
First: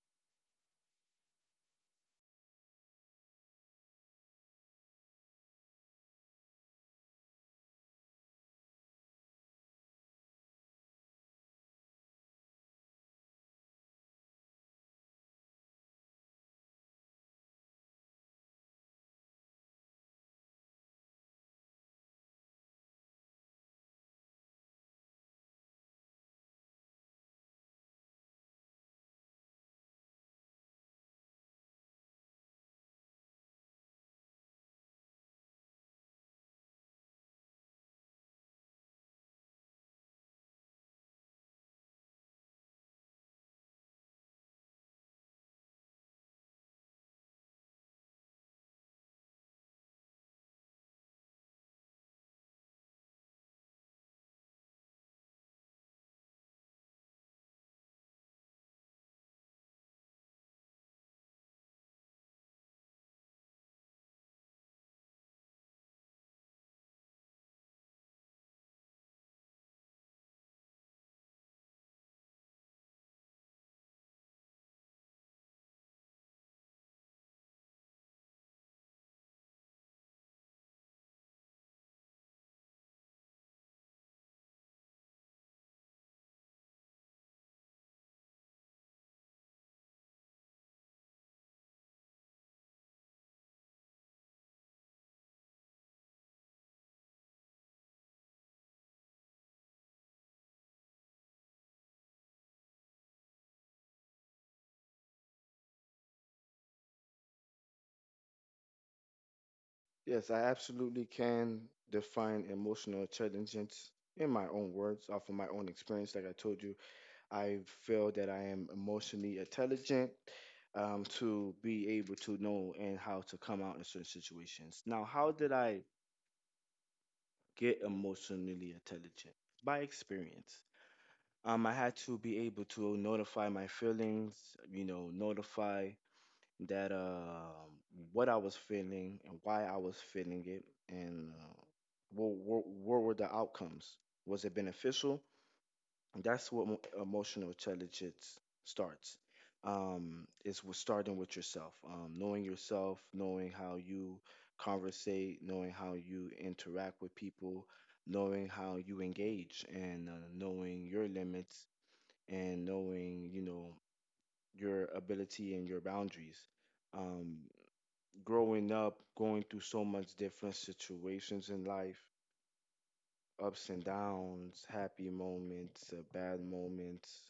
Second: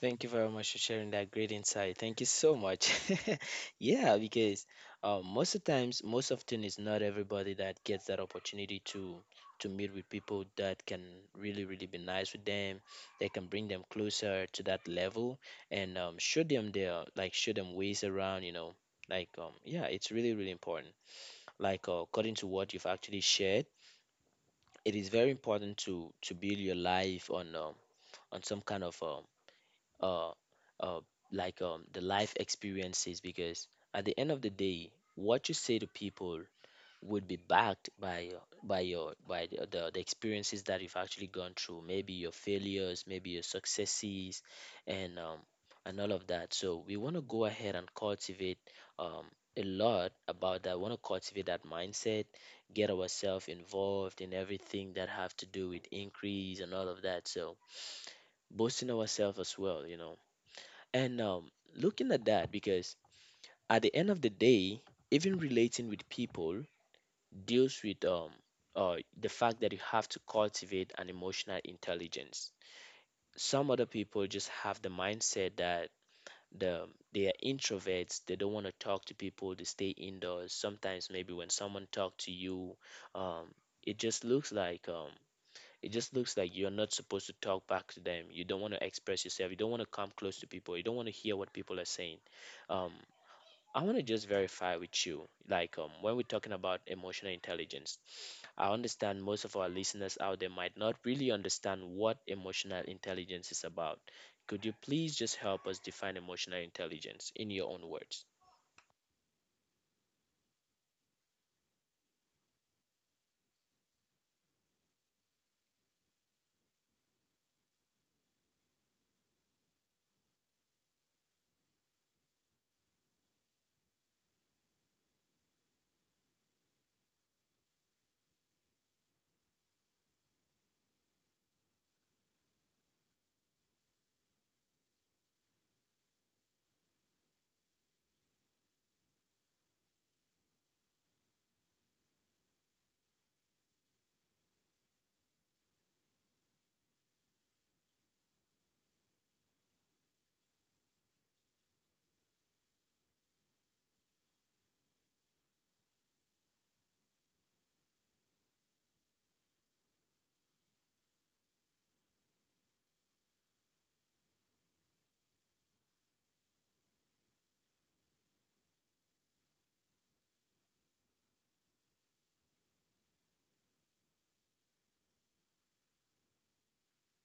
Speaker 1: Thank you very much for sharing that great insight. Thank you so much. Yeah, because most of times, most often, it's not everybody that gets that opportunity to meet with people that can really, really be nice with them. They can bring them closer to that level, and show them their, like show them ways around. You know, like yeah, it's really, really important. Like according to what you've actually shared, it is very important to build your life on some kind of uh, uh, like the life experiences, because at the end of the day, what you say to people would be backed by your by your by the, the experiences that you've actually gone through, maybe your failures, maybe your successes. And and all of that. So we want to go ahead and cultivate um a lot about that, want to cultivate that mindset, get ourselves involved in everything that have to do with increase and all of that. So boosting ourselves as well, you know. And looking at that, because at the end of the day, even relating with people deals with the fact that you have to cultivate an emotional intelligence. Some other people just have the mindset that the, they are introverts, they don't want to talk to people, they stay indoors. Sometimes maybe when someone talks to you, um, it just looks like it just looks like you're not supposed to talk back to them. You don't want to express yourself. You don't want to come close to people. You don't want to hear what people are saying. um, I want to just verify with you, like when we're talking about emotional intelligence, I understand most of our listeners out there might not really understand what emotional intelligence is about. Could you please just help us define emotional intelligence in your own words?
Speaker 2: Yes, I absolutely can define emotional intelligence in my own words, off of my own experience. Like I told you, I feel that I am emotionally intelligent, to be able to know and how to come out in certain situations. Now, how did I get emotionally intelligent by experience? I had to be able to notify my feelings, you know, notify that what I was feeling and why I was feeling it, and what were the outcomes? Was it beneficial? And that's what emotional intelligence starts. It's with starting with yourself, knowing yourself, knowing how you conversate, knowing how you interact with people, knowing how you engage, and knowing your limits, and knowing, you know, your ability and your boundaries. um Growing up, going through so much different situations in life, ups and downs, happy moments, bad moments,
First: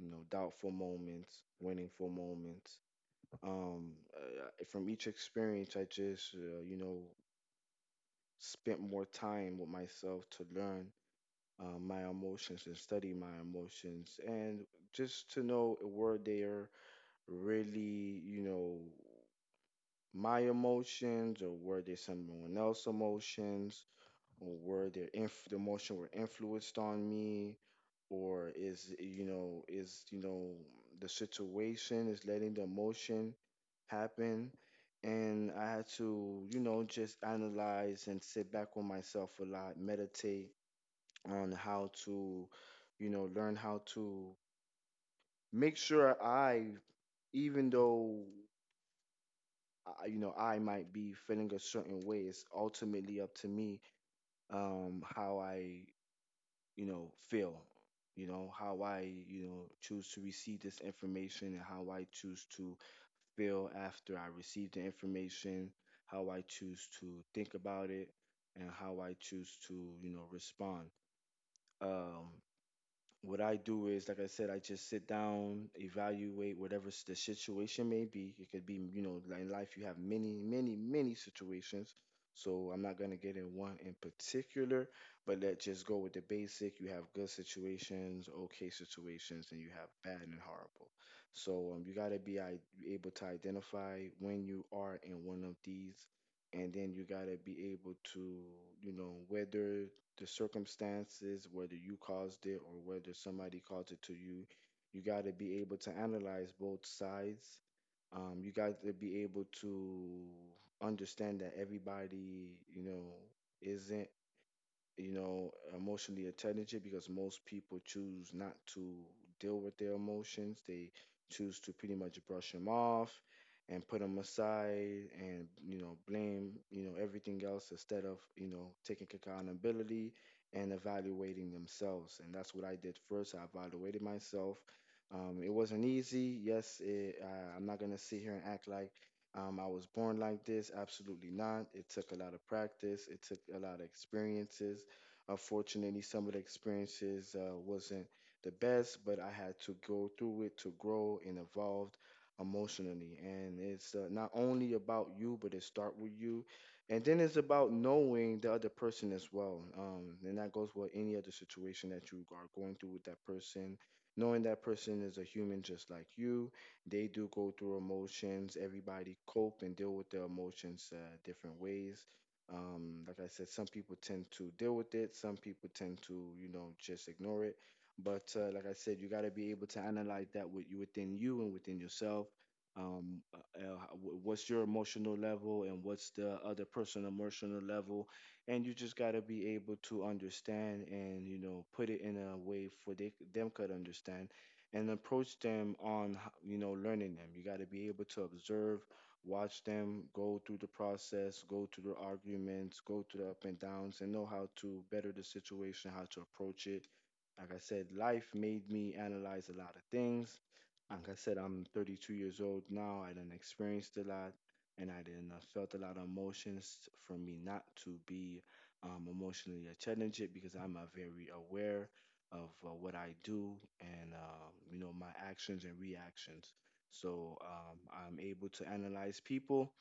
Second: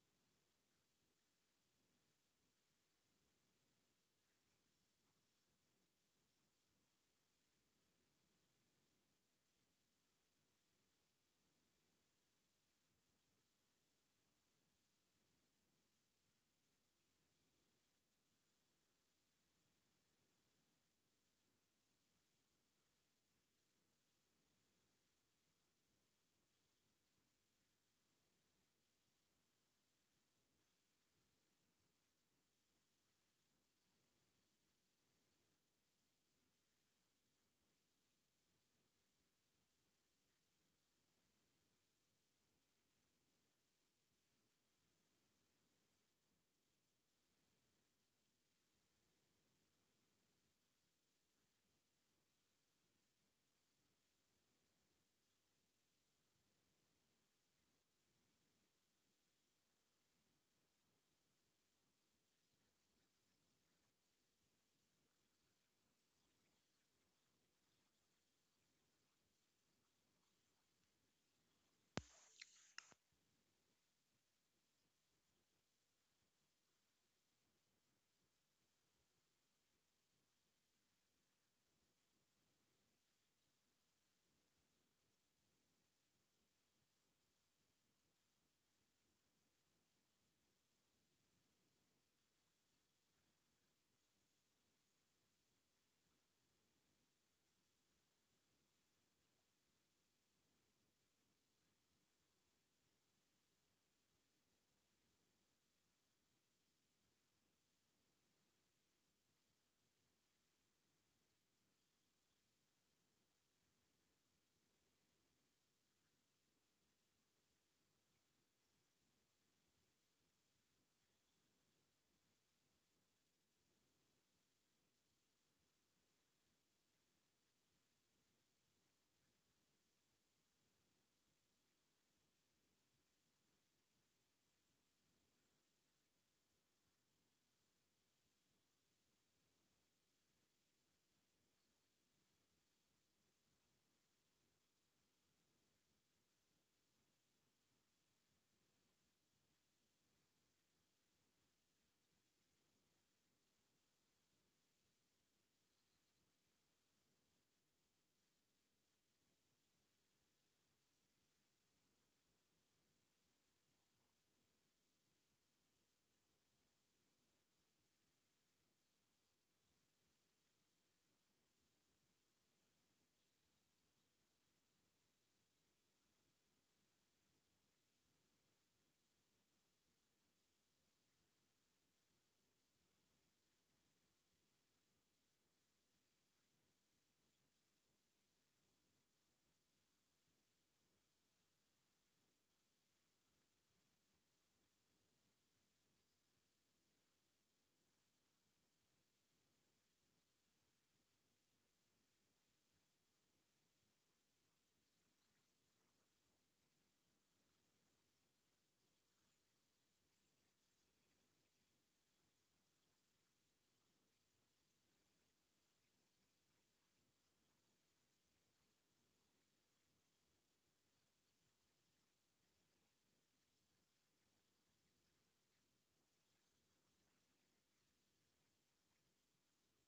Speaker 2: you know, doubtful moments, winningful moments. From each experience, I just, you know, spent more time with myself to learn my emotions and study my emotions, and just to know, were there really, you know, my emotions, or were there someone else's emotions, or were there the emotion were influenced on me, or is, you know, is, you know, the situation is letting the emotion happen. And I had to, you know, just analyze and sit back on myself a lot, meditate on how to, you know, learn how to make sure I, even though I, you know, I might be feeling a certain way, it's ultimately up to me how I, you know, feel, you know, how I, you know, choose to receive this information and how I choose to feel after I receive the information, how I choose to think about it, and how I choose to, you know, respond. Um, what I do is, like I said, I just sit down, evaluate whatever the situation may be. It could be, you know, like in life, you have many, many, many situations. So I'm not going to get in one in particular, but let's just go with the basic. You have good situations, okay situations, and you have bad and horrible. So you got to be able to identify when you are in one of these. And then you got to be able to, you know, weather the circumstances, whether you caused it or whether somebody caused it to you. You got to be able to analyze both sides. You got to be able to understand that everybody, you know, isn't, you know, emotionally intelligent because most people choose not to deal with their emotions. They choose to pretty much brush them off and put them aside and, you know, blame, you know, everything else instead of, you know, taking accountability and evaluating themselves. And that's what I did first. I evaluated myself. It wasn't easy. Yes, it, I'm not going to sit here and act like, I was born like this. Absolutely not. It took a lot of practice. It took a lot of experiences. Unfortunately, some of the experiences wasn't the best, but I had to go through it to grow and evolve emotionally. And it's not only about you, but it start with you, and then it's about knowing the other person as well. And that goes with any other situation that you are going through with that person. Knowing that person is a human just like you, they do go through emotions. Everybody cope and deal with their emotions different ways. Like I said, some people tend to deal with it, some people tend to, you know, just ignore it. But like I said, you got to be able to analyze that with you, within you and within yourself. What's your emotional level and what's the other person emotional level, and you just got to be able to understand and, you know, put it in a way for they them could understand, and approach them on you know, learning them. You got to be able to observe, watch them go through the process, go through the arguments, go through the up and downs, and know how to better the situation, how to approach it. Like I said, life made me analyze a lot of things. Like I said, I'm 32 years old now. I done experienced a lot, and I done felt a lot of emotions. For me not to be emotionally challenged because I'm very aware of what I do and you know, my actions and reactions. So I'm able to analyze people,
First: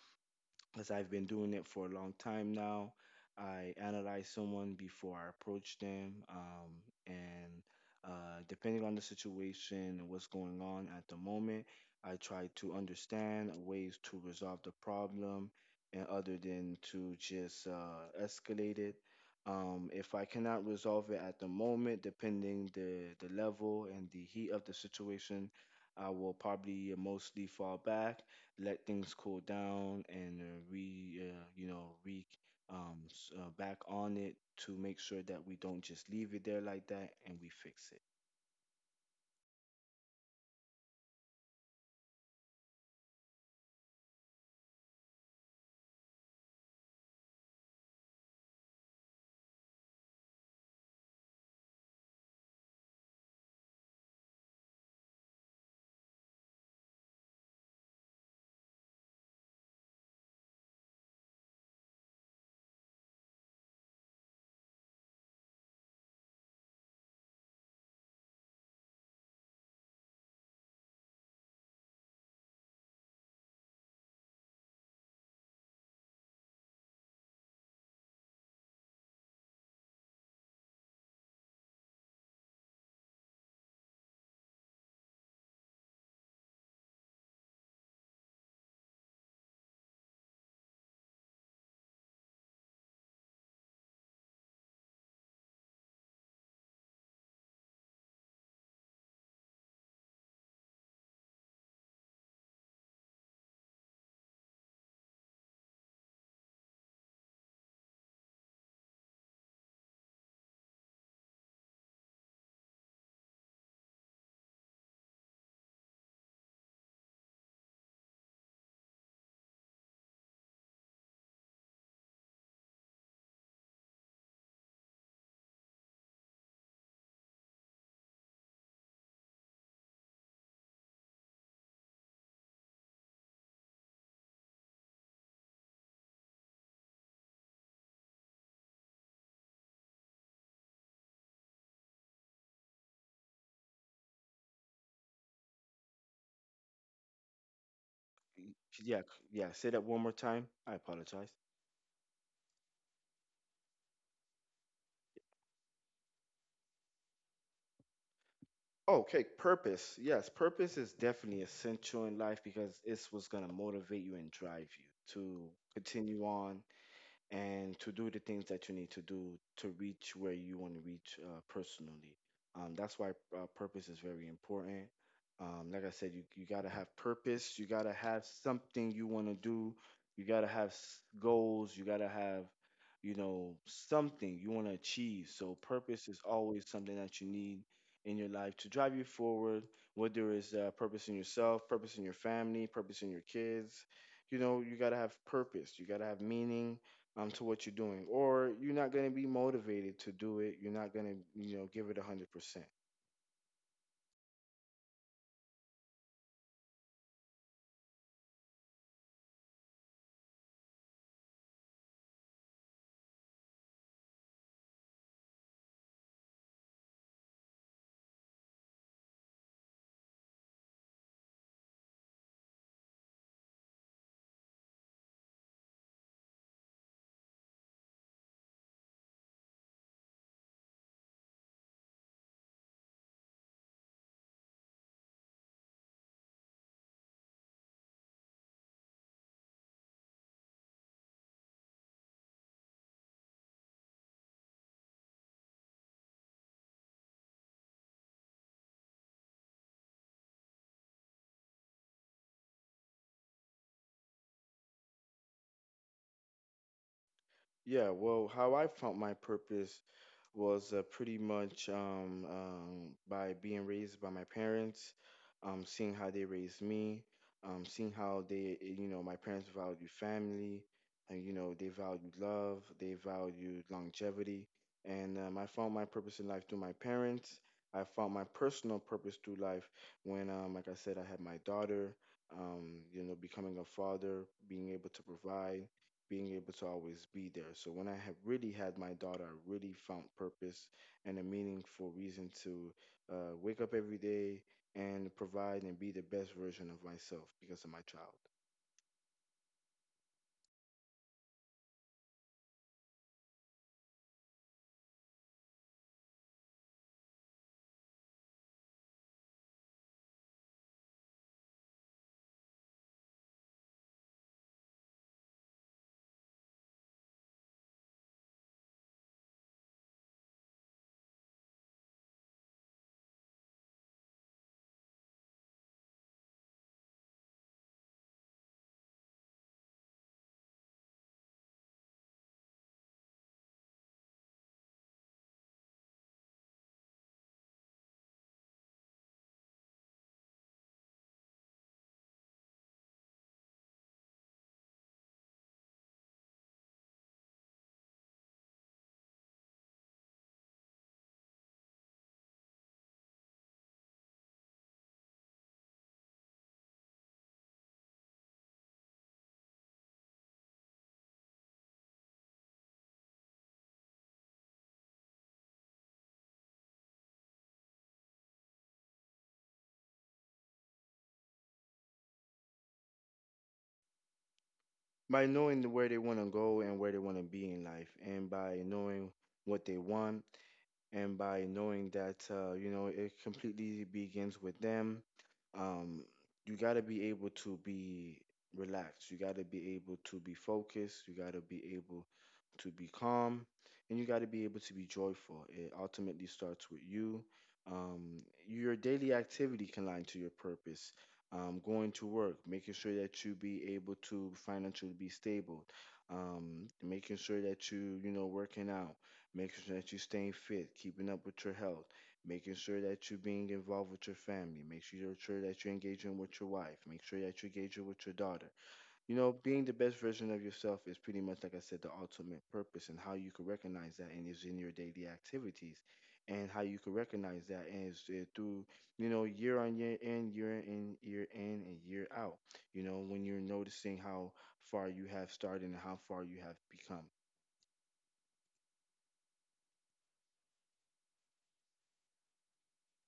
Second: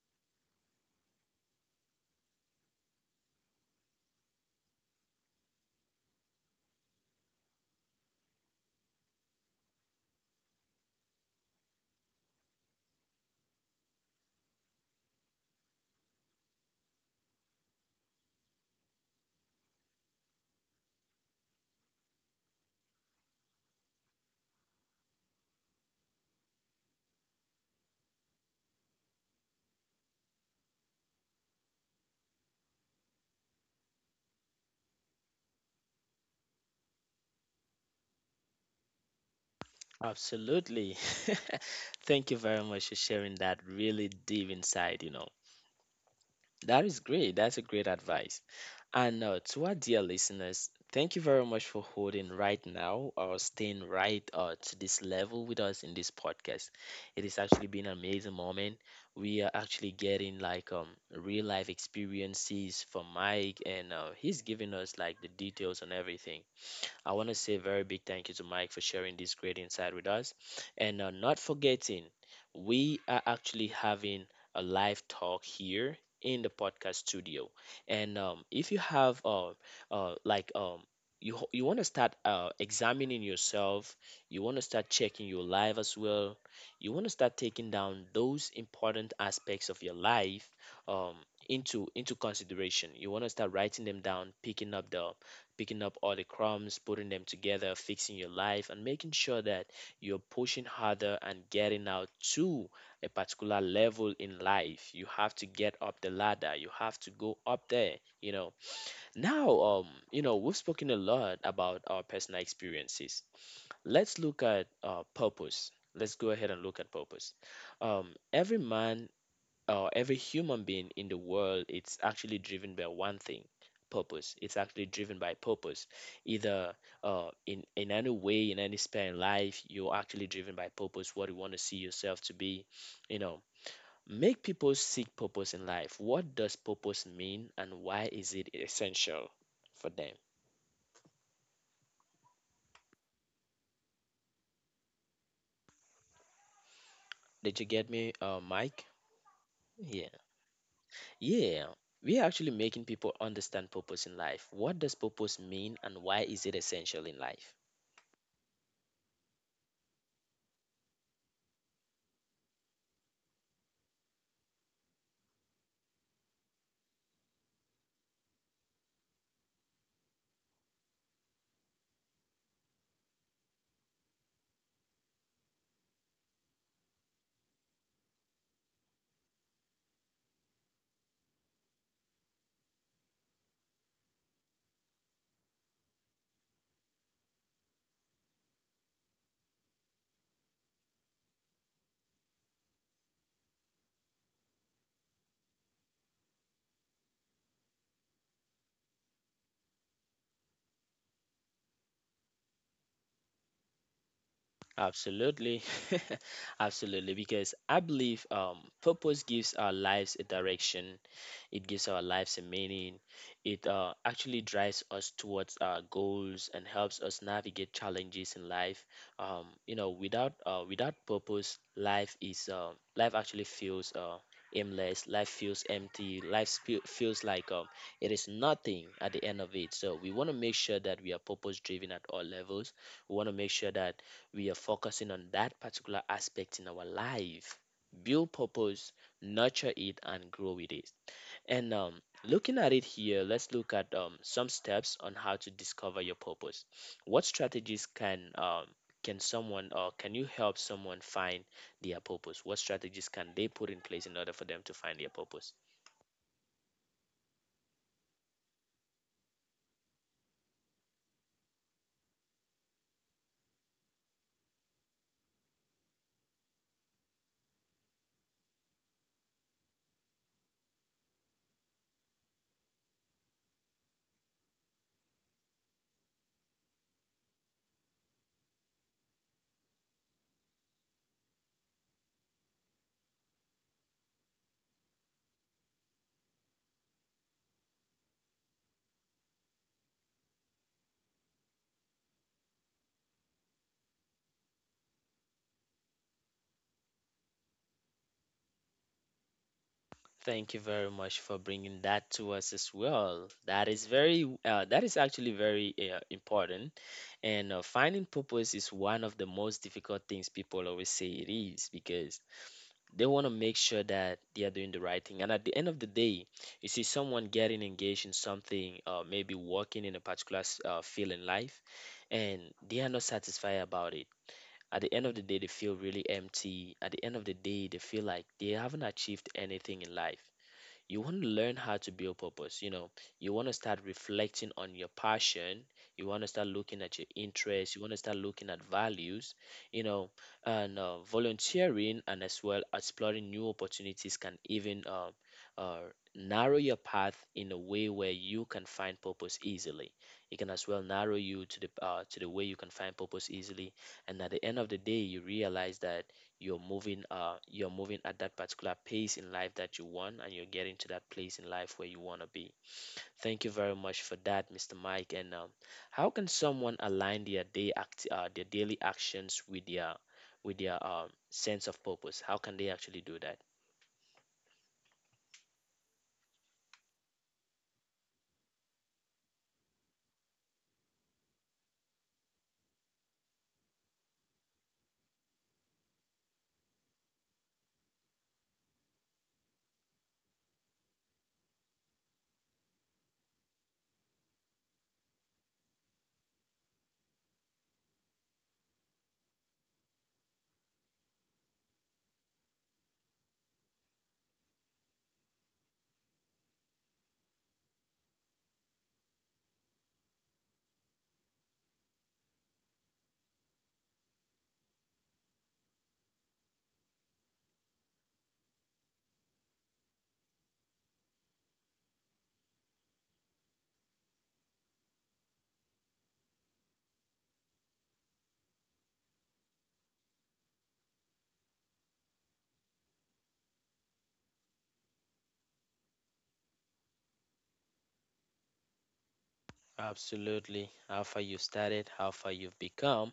Speaker 2: as I've been doing it for a long time now. I analyze someone before I approach them, and depending on the situation and what's going on at the moment, I try to understand ways to resolve the problem, and other than to just escalate it. If I cannot resolve it at the moment, depending the level and the heat of the situation, I will probably mostly fall back, let things cool down, and re you know, back on it to make sure that we don't just leave it there like that and we fix it.
Speaker 1: Absolutely. Thank you very much for sharing that really deep insight, you know. That is great. That's a great advice. And to our dear listeners, thank you very much for holding right now or staying right to this level with us in this podcast. It has actually been an amazing moment. We are actually getting like real life experiences from Mike, and he's giving us like the details on everything. I want to say a very big thank you to Mike for sharing this great insight with us. And not forgetting, we are actually having a live talk here in the podcast studio. And if you have like you want to start examining yourself, you want to start checking your life as well. You want to start taking down those important aspects of your life um, into consideration. You want to start writing them down, picking up the picking up all the crumbs, putting them together, fixing your life, and making sure that you're pushing harder and getting out to a particular level in life. You have to get up the ladder. You have to go up there, you know. Now, you know, we've spoken a lot about our personal experiences. Let's look at purpose. Let's go ahead and look at purpose. Every man every human being in the world it's actually driven by one thing, purpose. It's actually driven by purpose, either in any way, in any spare in life, you're actually driven by purpose, what you want to see yourself to be, you know. Make people seek purpose in life. What does purpose mean and why is it essential for them? Did you get me,
Speaker 2: Y-
Speaker 1: Mike?
Speaker 2: Yeah, yeah. Say that one
Speaker 1: Yeah,
Speaker 2: more time. I apologize.
Speaker 1: yeah, we are actually making people understand purpose in life. What does purpose mean and why is it essential in life?
Speaker 2: Okay, purpose. Yes, purpose is definitely essential in life because it's what's gonna motivate you and drive you to continue on and to do the things that you need to do to reach where you want to reach, personally. That's why purpose is very important. Like I said, you got to have purpose. You got to have something you want to do. You got to have goals. You got to have, you know, something you want to achieve. So, purpose is always something that you need in your life to drive you forward, whether it's purpose in yourself, purpose in your family, purpose in your kids. You know, you got to have purpose. You got to have meaning, to what you're doing, or you're not going to be motivated to do it. You're not going to, you know, give it 100%.
Speaker 1: Absolutely. Absolutely. Because I believe purpose gives our lives a direction, it gives our lives a meaning, it actually drives us towards our goals and helps us navigate challenges in life. Without purpose, life actually feels aimless, life feels empty, feels like it is nothing at the end of it. So we want to make sure that we are purpose driven at all levels. We want to make sure that we are focusing on that particular aspect in our life, build purpose, nurture it and grow with it. And Looking at it here, let's look at some steps on how to discover your purpose. What strategies can someone, or can you help someone find their purpose? What strategies can they put in place in order for them to find their purpose?
Speaker 2: Yeah, well, how I found my purpose was pretty much by being raised by my parents, seeing how they raised me, seeing how they, you know, my parents valued family, and you know, they valued love, they valued longevity, and I found my purpose in life through my parents. I found my personal purpose through life when, like I said, I had my daughter. You know, becoming a father, being able to provide, being able to always be there. So when I have really had my daughter, I really found purpose and a meaningful reason to uh, wake up every day and provide and be the best version of myself because of my child.
Speaker 1: Thank you very much for bringing that to us as well. That is very, that is actually very important. And finding purpose is one of the most difficult things, people always say it is, because they want to make sure that they are doing the right thing. And at the end of the day, you see someone getting engaged in something, maybe working in a particular field in life, and they are not satisfied about it. At the end of the day, they feel really empty. At the end of the day, they feel like they haven't achieved anything in life. You want to learn how to build purpose, you know. You want to start reflecting on your passion, you want to start looking at your interests, you want to start looking at values, you know. And volunteering and as well exploring new opportunities can even uh, narrow your path in a way where you can find purpose easily. It can as well narrow you to the way you can find purpose easily. And at the end of the day you realize that you're moving at that particular pace in life that you want, and you're getting to that place in life where you want to be. Thank you very much for that, Mr. Mike. And How can someone align their day act their daily actions with their, with their sense of purpose? How can they actually do that?
Speaker 2: By knowing where they want to go and where they want to be in life, and by knowing what they want, and by knowing that, you know, it completely begins with them. Um, you got to be able to be relaxed. You got to be able to be focused. You got to be able to be calm, and you got to be able to be joyful. It ultimately starts with you. Your daily activity can align to your purpose. Going to work, making sure that you be able to financially be stable, making sure that you know, working out, making sure that you're staying fit, keeping up with your health, making sure that you're being involved with your family, make sure you're sure that you're engaging with your wife, make sure that you're engaging with your daughter, you know, being the best version of yourself is pretty much, like I said, the ultimate purpose, and how you can recognize that and is in your daily activities, and how you can recognize that is through, you know, year on year in, year in, year in, and year out. You know, when you're noticing how far you have started and how far you have become.
Speaker 1: Absolutely. How far you've started, how far you've become.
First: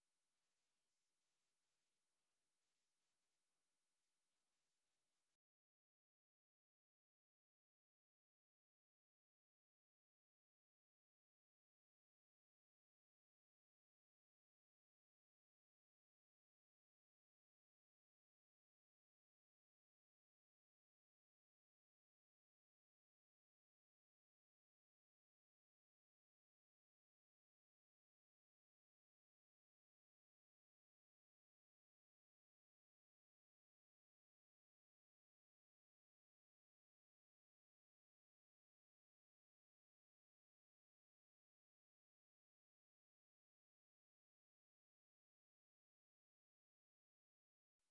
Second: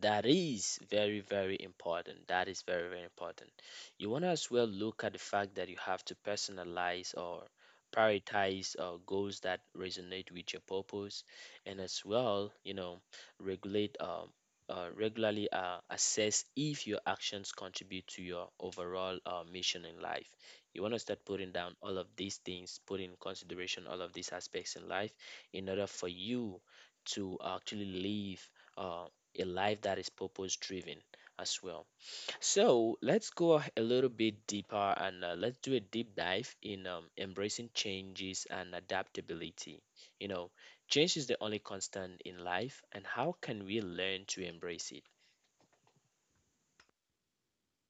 Speaker 1: That is very, very important. That is very, very important. You want to as well look at the fact that you have to personalize or prioritize goals that resonate with your purpose, and as well, you know, regulate regularly assess if your actions contribute to your overall mission in life. You want to start putting down all of these things, put in consideration all of these aspects in life in order for you to actually live uh, a life that is purpose driven as well. So let's go a little bit deeper and let's do a deep dive in embracing changes and adaptability. You know, change is the only constant in life, and how can we learn to embrace it?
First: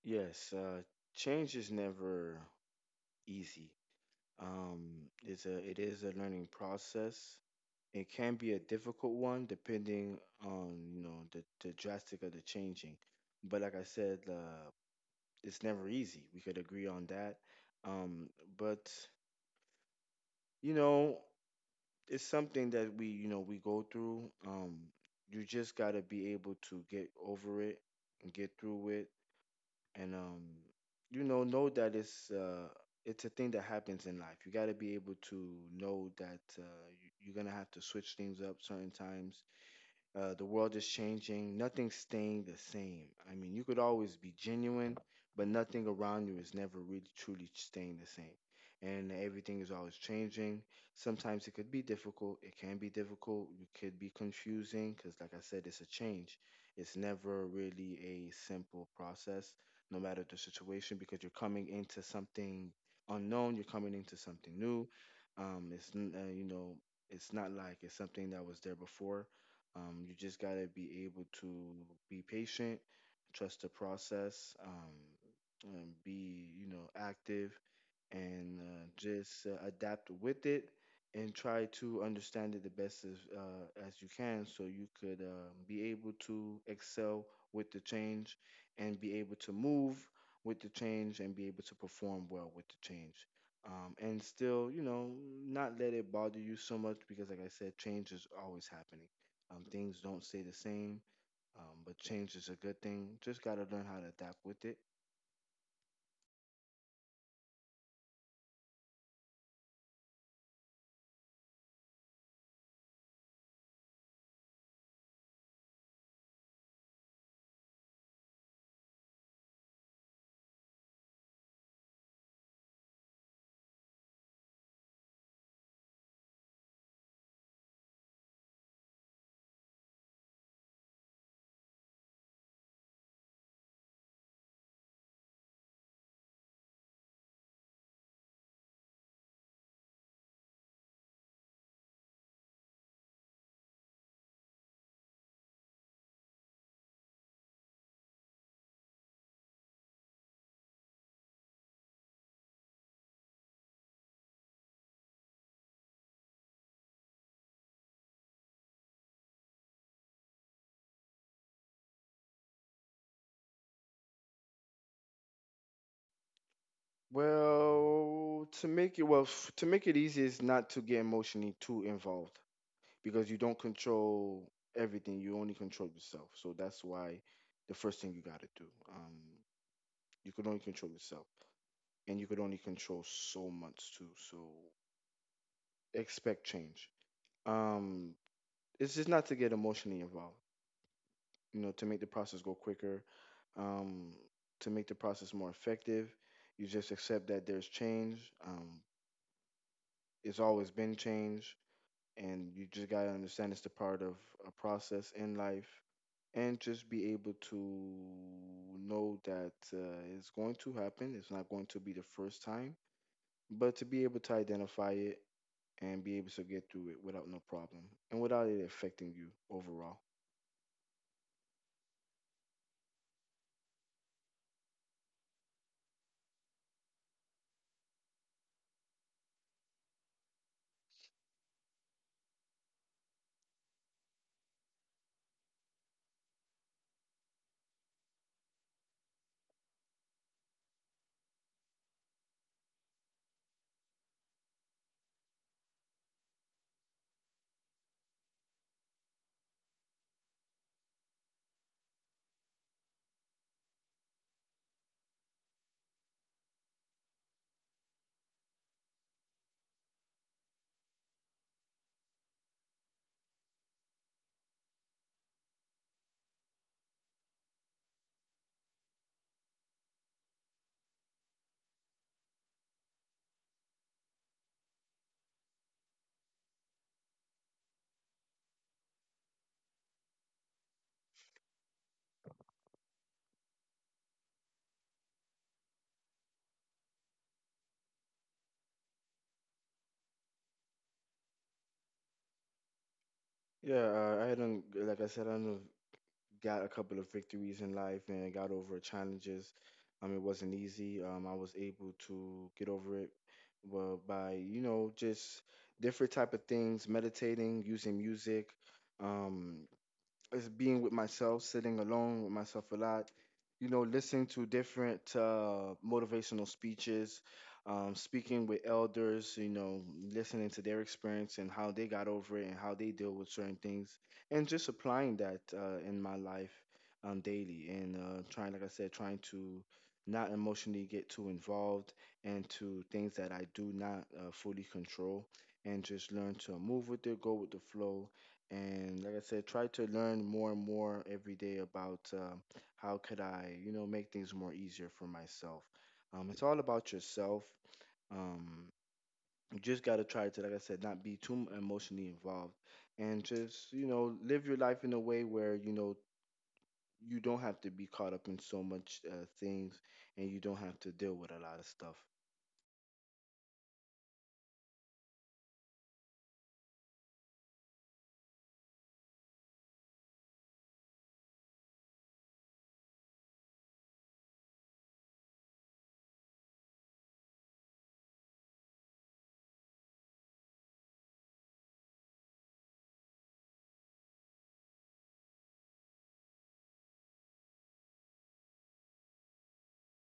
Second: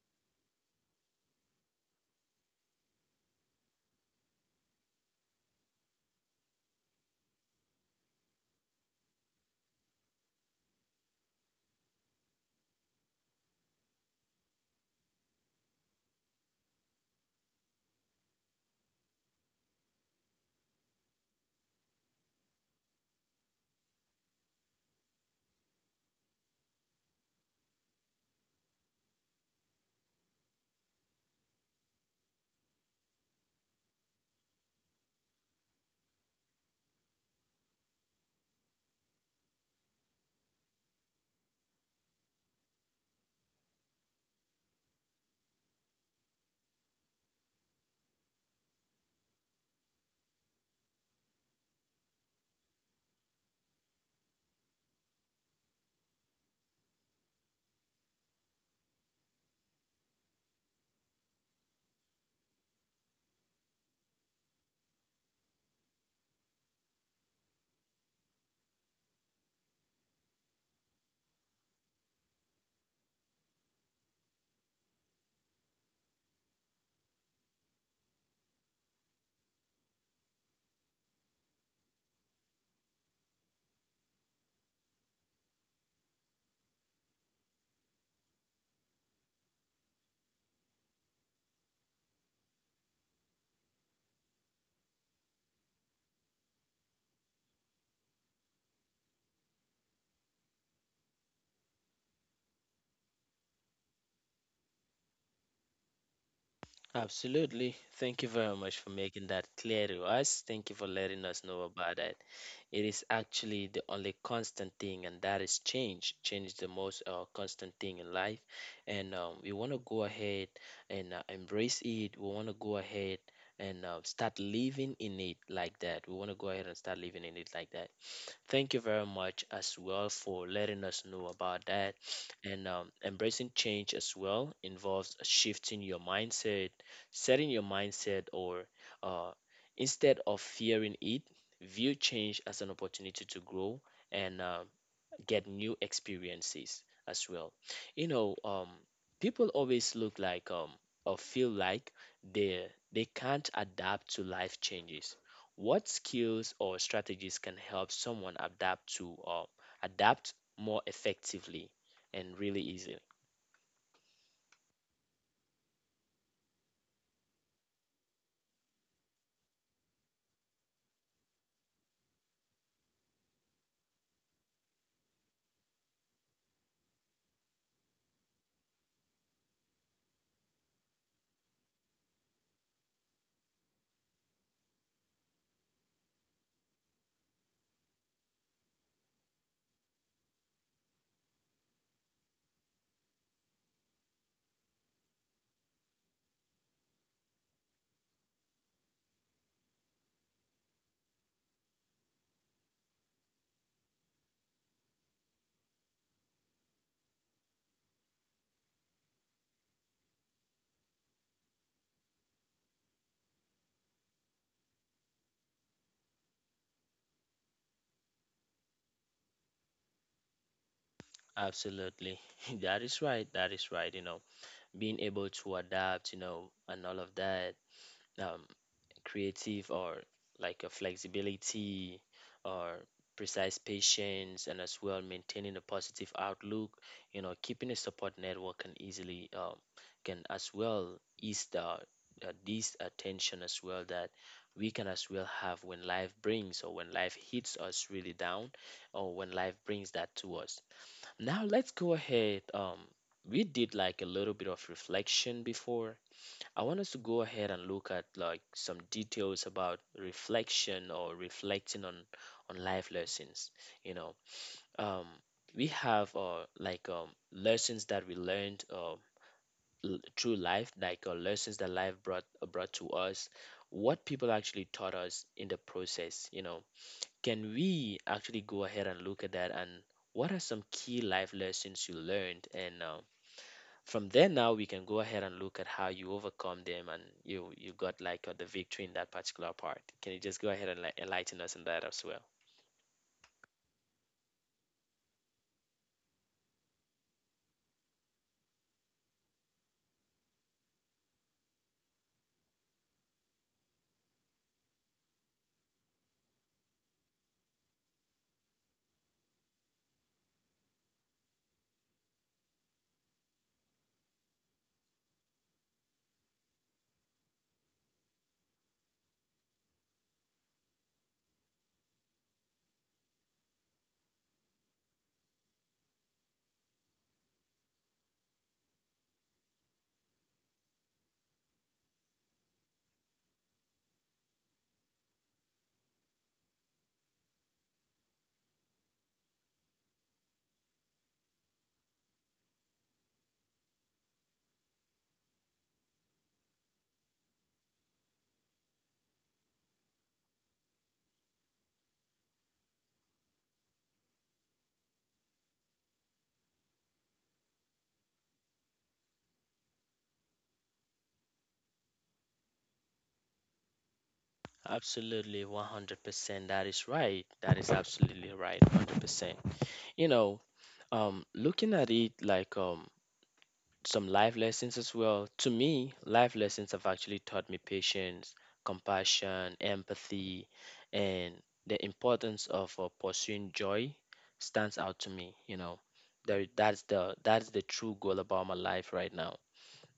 Speaker 2: Yes, change is never easy. It is a learning process. It can be a difficult one depending on, you know, the drastic of the changing. But like I said, it's never easy. We could agree on that. Um, but, you know, it's something that we, you know, we go through. You just got to be able to get over it and get through it. And, you know that it's a thing that happens in life. You got to be able to know that you're going to have to switch things up certain times. The world is changing. Nothing's staying the same. I mean, you could always be genuine, but nothing around you is never really truly staying the same. And everything is always changing. Sometimes it could be difficult. It can be difficult. It could be confusing because, like I said, it's a change. It's never really a simple process, no matter the situation, because you're coming into something unknown. You're coming into something new. It's n- you know, it's not like it's something that was there before. You just gotta be able to be patient, trust the process, and be active, and just adapt with it and try to understand it the best as you can so you could be able to excel with the change and be able to move with the change and be able to perform well with the change, and still not let it bother you so much because, like I said, change is always happening. Things don't stay the same. But change is a good thing. Just got to learn how to adapt with it.
Speaker 1: Absolutely. Thank you very much for making that clear to us. Thank you for letting us know about that. It is actually the only constant thing, and that is change. Change is the most constant thing in life. And We want to go ahead and embrace it. We want to go ahead and start living in it like that. We want to go ahead and start living in it like that. Thank you very much as well for letting us know about that. And Embracing change as well involves shifting your mindset, setting your mindset, or uh, instead of fearing it, view change as an opportunity to grow and get new experiences as well. You know, people always look like or feel like they they can't adapt to life changes. What skills or strategies can help someone adapt to adapt more effectively and really easily?
Speaker 2: Well, to make it to make it easy is not to get emotionally too involved because you don't control everything. You only control yourself. So that's why the first thing you got to do. You can only control yourself, and you could only control so much too. So expect change. Um, it's just not to get emotionally involved. You know, to make the process go quicker. Um, to make the process more effective, you just accept that there's change. It's always been change and you just gotta understand it's a part of a process in life and just be able to know that, it's going to happen. It's not going to be the first time, but to be able to identify it and be able to get through it without no problem and without it affecting you overall.
Speaker 1: Absolutely. That is right. That is right. You know, being able to adapt, you know, and all of that, um, creative, or like a flexibility, or precise patience, and as well maintaining a positive outlook, you know, keeping a support network can easily can as well ease the this attention as well that we can as well have when life brings, or when life hits us really down, or when life brings that to us. Now let's go ahead. We did like a little bit of reflection before. I want us to go ahead and look at like some details about reflection, or reflecting on life lessons. You know, um, we have lessons that we learned, through life, like lessons that life brought to us, what people actually taught us in the process. You know, can we actually go ahead and look at that? And what are some key life lessons you learned? And from there now we can go ahead and look at how you overcome them, and you got like the victory in that particular part. Can you just go ahead and like, enlighten us on that as well?
Speaker 2: Yeah, I don't, like I said, I don't got a couple of victories in life and got over challenges. It wasn't easy. I was able to get over it, well, by just different type of things: meditating, using music, um, is being with myself, sitting alone with myself a lot. You know, listening to different motivational speeches, speaking with elders. You know, listening to their experience and how they got over it and how they deal with certain things, and just applying that in my life daily. And trying, like I said, trying to not emotionally get too involved into things that I do not fully control, and just learn to move with it, go with the flow, and, like I said, try to learn more and more every day about how could I, you know, make things more easier for myself. It's all about yourself. Um, you just gotta try to, like I said, not be too emotionally involved, and just, you know, live your life in a way where you know you don't have to be caught up in so much things, and you don't have to deal with a lot of stuff.
Speaker 1: Absolutely, 100%. That is right. That is absolutely right, 100%. You know, looking at it like some life lessons as well. To me, life lessons have actually taught me patience, compassion, empathy, and the importance of pursuing joy stands out to me. You know, there, that's the true goal about my life right now.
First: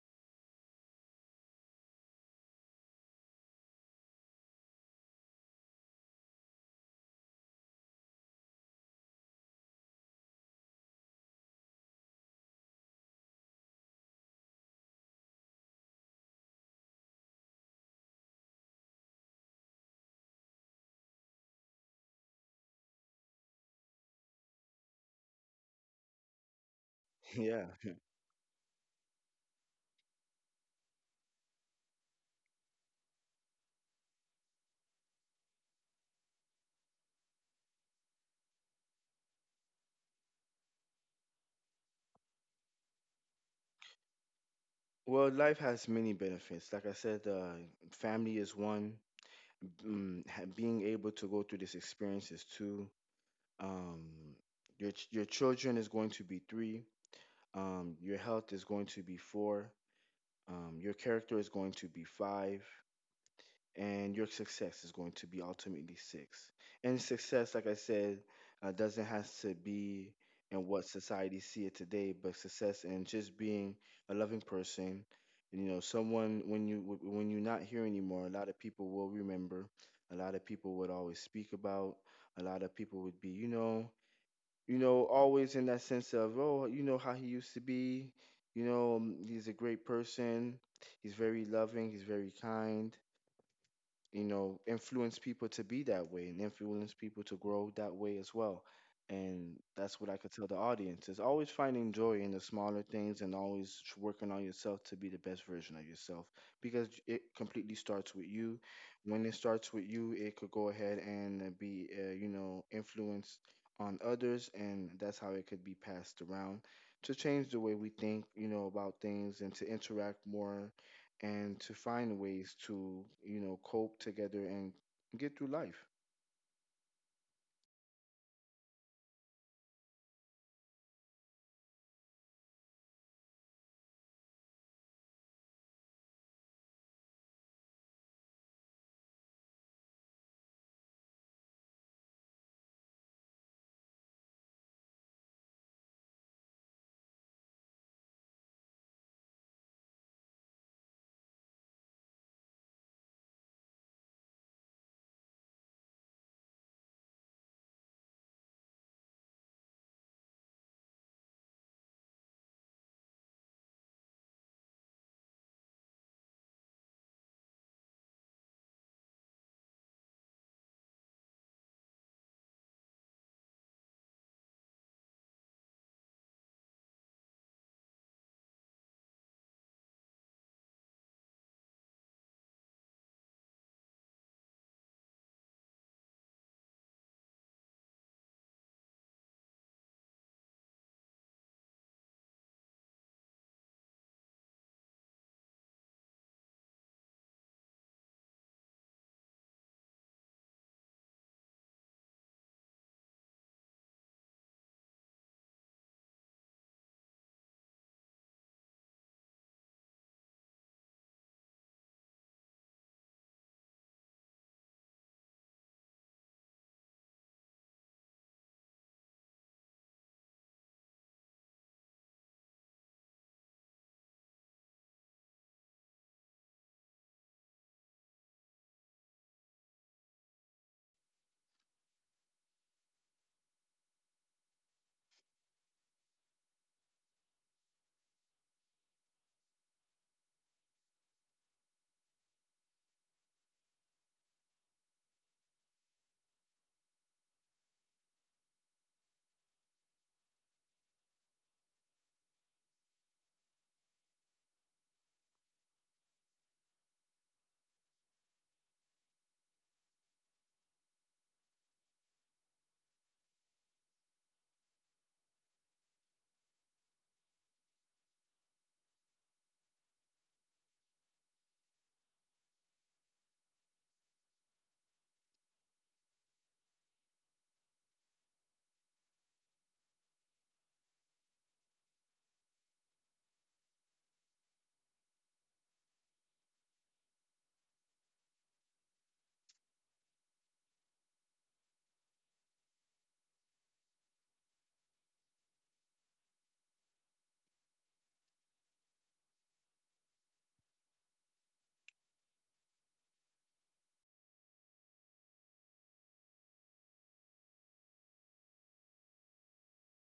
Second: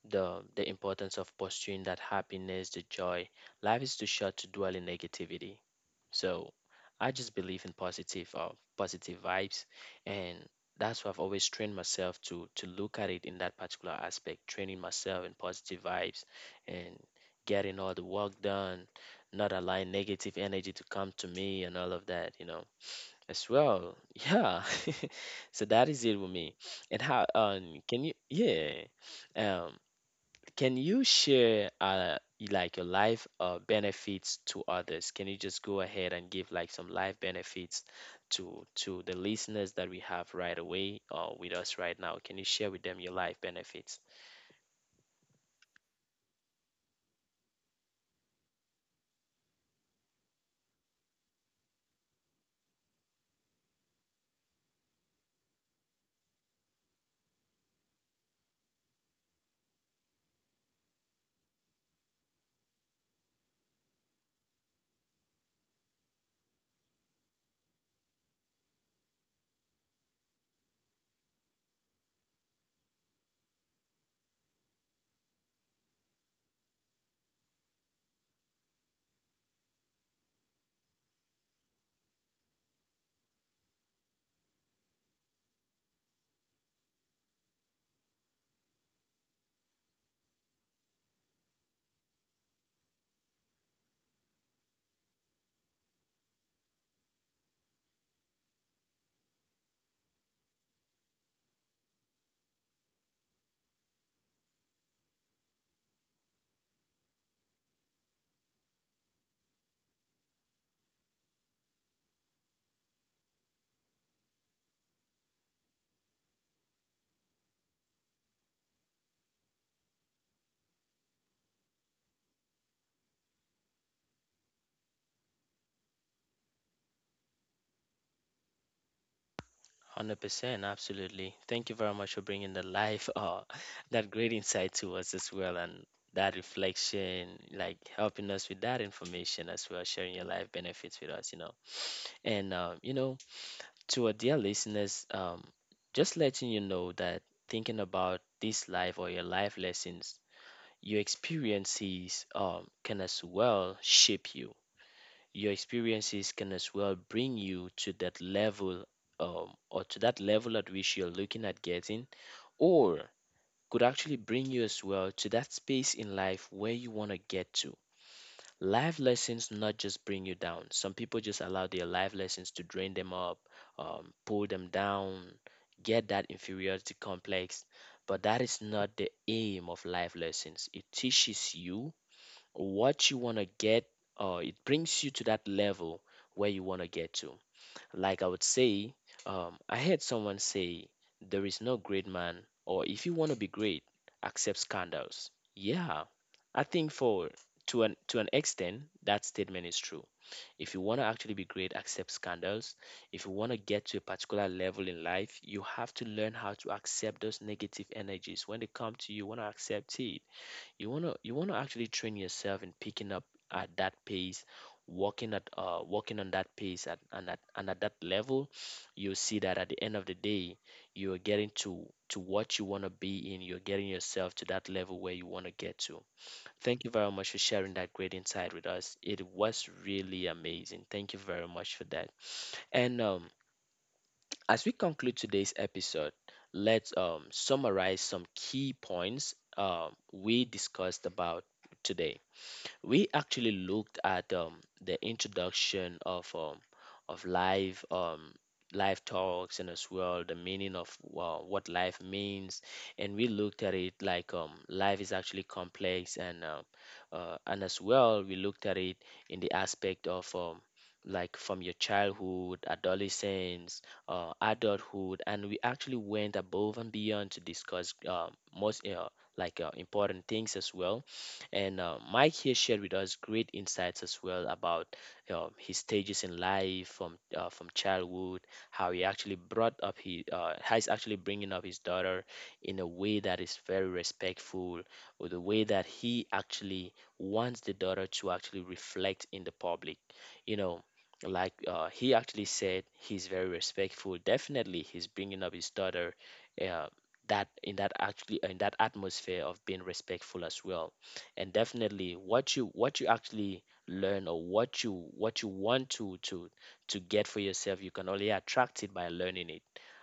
Speaker 1: The importance of pursuing that happiness, the joy. Life is too short to dwell in negativity. So I just believe in positive vibes, and that's why I've always trained myself to look at it in that particular aspect, training myself in positive vibes and getting all the work done, not allowing negative energy to come to me and all of that, you know. As well, yeah. So that is it with me. And how
Speaker 2: Yeah.
Speaker 1: can you, yeah. Um can you share, like your life benefits to others? Can you just go ahead and give like some life benefits to the listeners that we have right away or with us right now? Can you share with them your life benefits?
Speaker 2: Well, life has many benefits. Like I said, family is one. Being able to go through this experience is two. Um, your your children is going to be three. Your health is going to be four. Your character is going to be five and your success is going to be ultimately six. And success, like I said, doesn't have to be in what society see it today, but success and just being a loving person. You know, someone when when you're not here anymore, a lot of people will remember. A lot of people would always speak about. A lot of people would be, you know, always in that sense of, oh, you know how he used to be. You know, he's a great person. He's very loving. He's very kind. You know, influence people to be that way and influence people to grow that way as well. And that's what I could tell the audience is always finding joy in the smaller things and always working on yourself to be the best version of yourself because it completely starts with you. When it starts with you, it could go ahead and be, you know, influenced on others. And that's how it could be passed around to change the way we think, you know, about things and to interact more and to find ways to, you know, cope together and get through life.
Speaker 1: 100%, absolutely. Thank you very much for bringing the life, that great insight to us as well, and that reflection, like helping us with that information as well, sharing your life benefits with us, you know. And You know, to our dear listeners, just letting you know that thinking about this life or your life lessons, your experiences can as well shape you. Your experiences can as well bring you to that level or to that level at which you're looking at getting, or could actually bring you as well to that space in life where you want to get to. Life lessons not just bring you down. Some people just allow their life lessons to drain them up, pull them down, get that inferiority complex. But that is not the aim of life lessons. It teaches you what you want to get, or it brings you to that level where you want to get to. Like I would say, I heard someone say, there is no great man, or if you want to be great, accept scandals. Yeah, I think for, to an extent that statement is true. If you want to actually be great, accept scandals. If you want to get to a particular level in life, you have to learn how to accept those negative energies when they come to you. Want to accept it. You want to actually train yourself in picking up at that pace, walking at walking on that pace at that level. You'll see that at the end of the day you're getting to what you want to be in. You're getting yourself to that level where you want to get to. Thank you very much for sharing that great insight with us. It was really amazing. Thank you very much for that. And as we conclude today's episode, let's summarize some key points we discussed about today. We actually looked at the introduction of of live um, live talks, and as well the meaning of what life means. And we looked at it like, life is actually complex, and as well we looked at it in the aspect of like from your childhood, adolescence, adulthood. And we actually went above and beyond to discuss most like important things as well. And Mike here shared with us great insights as well about his stages in life, from childhood, how he actually how he's actually bringing up his daughter in a way that is very respectful, or the way that he actually wants the daughter to actually reflect in the public. You know, he actually said, he's very respectful. Definitely, he's bringing up his daughter. Uh, that in that actually, in that atmosphere of being respectful as well. And definitely, what you actually learn, or what you want to get for yourself, you can only attract it by learning it.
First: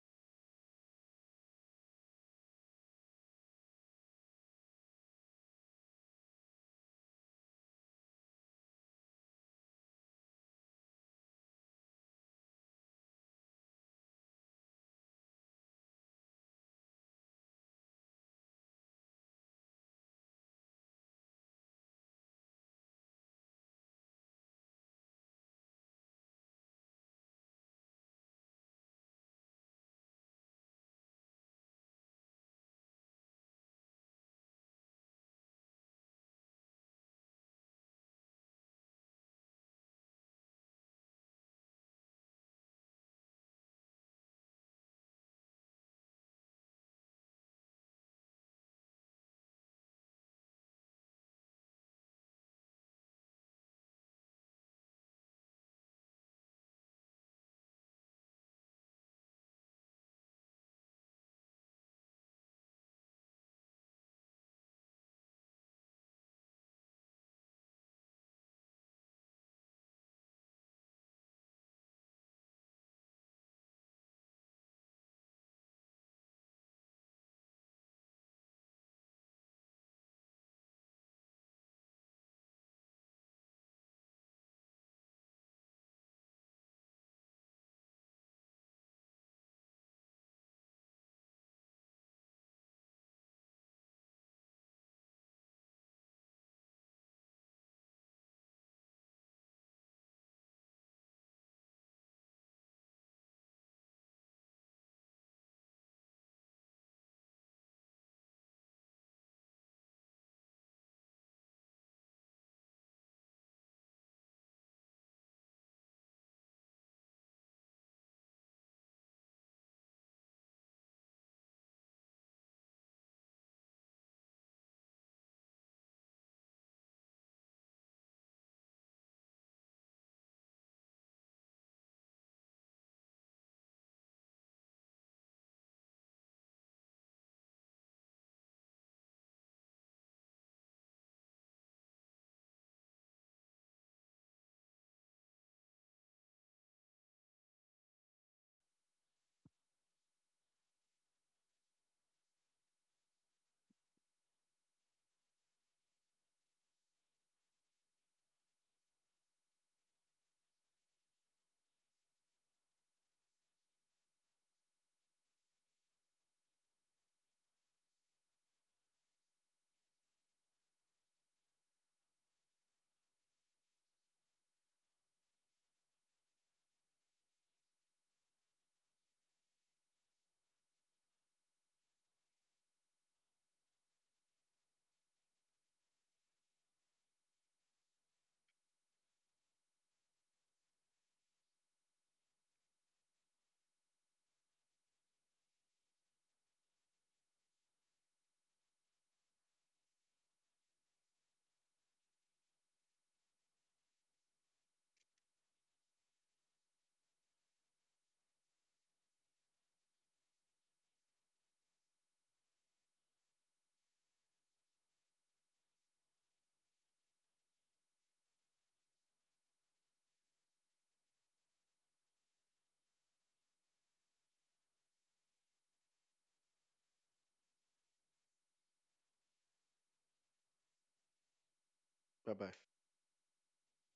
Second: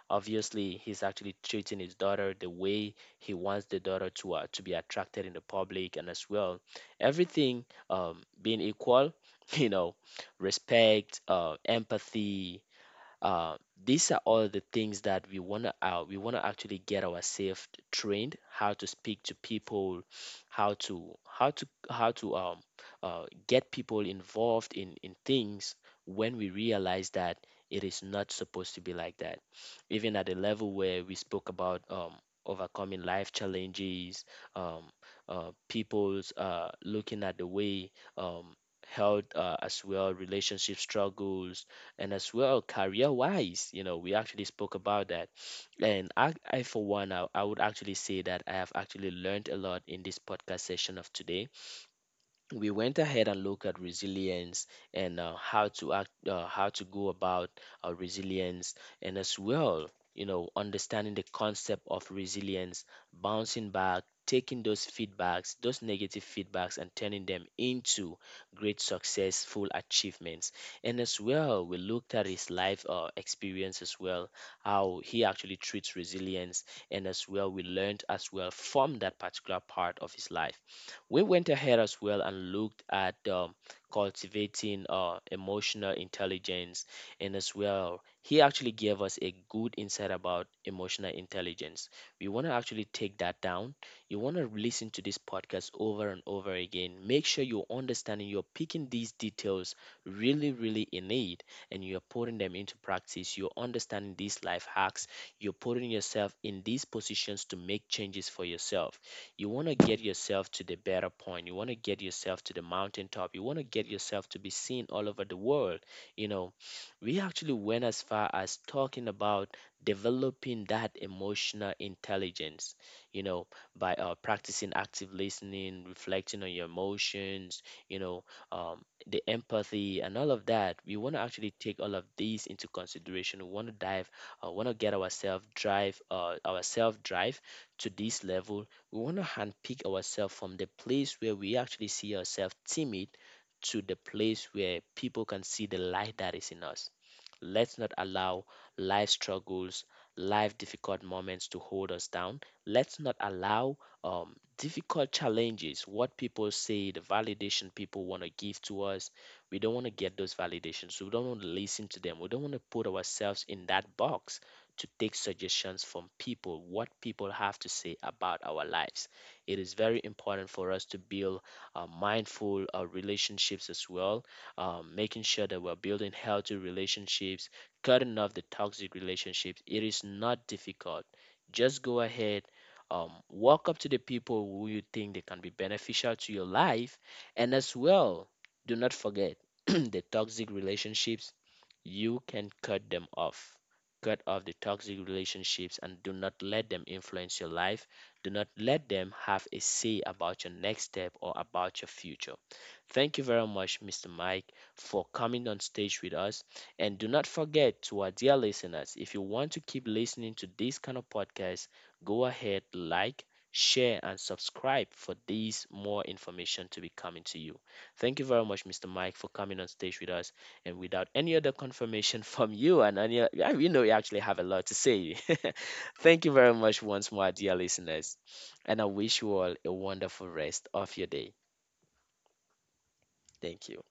Speaker 1: Obviously, he's actually treating his daughter the way he wants the daughter to be attracted in the public. And as well, everything being equal, you know, respect, empathy. Uh, these are all the things that we wanna, we wanna actually get ourselves trained how to speak to people, how to how to how to get people involved in things. When we realize that it is not supposed to be like that. Even at the level where we spoke about overcoming life challenges, um people's looking at the way, um health, as well relationship struggles, and as well career wise, you know, we actually spoke about that. And I for one, I would actually say that I have actually learned a lot in this podcast session of today. We went ahead and looked at resilience, and how how to go about resilience, and as well, you know, understanding the concept of resilience, bouncing back, taking those feedbacks, those negative feedbacks, and turning them into great successful achievements. And as well, we looked at his life experience as well, how he actually treats resilience, and as well, we learned as well from that particular part of his life. We went ahead as well and looked at cultivating emotional intelligence, and as well, he actually gave us a good insight about emotional intelligence. We want to actually take that down. You want to listen to this podcast over and over again. Make sure you're understanding, you're picking these details really, really in need, and you're putting them into practice. You're understanding these life hacks. You're putting yourself in these positions to make changes for yourself. You want to get yourself to the better point. You want to get yourself to the mountaintop. You want to get yourself to be seen all over the world. You know, we actually went as far as talking about developing that emotional intelligence, you know, by practicing active listening, reflecting on your emotions, you know, um, the empathy and all of that. We want to actually take all of these into consideration. We want to dive want to get ourselves drive ourself drive to this level. We want to handpick ourselves from the place where we actually see ourselves timid to the place where people can see the light that is in us. Let's not allow life struggles, life difficult moments to hold us down. Let's not allow difficult challenges, what people say, the validation people want to give to us. We don't want to get those validations. We don't want to listen to them. We don't want to put ourselves in that box to take suggestions from people, what people have to say about our lives. It is very important for us to build mindful relationships as well, making sure that we're building healthy relationships, cutting off the toxic relationships. It is not difficult. Just go ahead. Walk up to the people who you think they can be beneficial to your life, and as well, do not forget the toxic relationships, you can cut them off. Cut off the toxic relationships and do not let them influence your life. Do not let them have a say about your next step or about your future. Thank you very much, Mr. Mike, for coming on stage with us. And do not forget, to our dear listeners, if you want to keep listening to this kind of podcast, go ahead, like, share, and subscribe for these more information to be coming to you. Thank you very much, Mr. Mike, for coming on stage with us, and without any other confirmation from you, and any, yeah, you know, you actually have a lot to say. Thank you very much once more, dear listeners, and I wish you all a wonderful rest of your day.
Speaker 2: Bye bye.
Speaker 1: Thank you.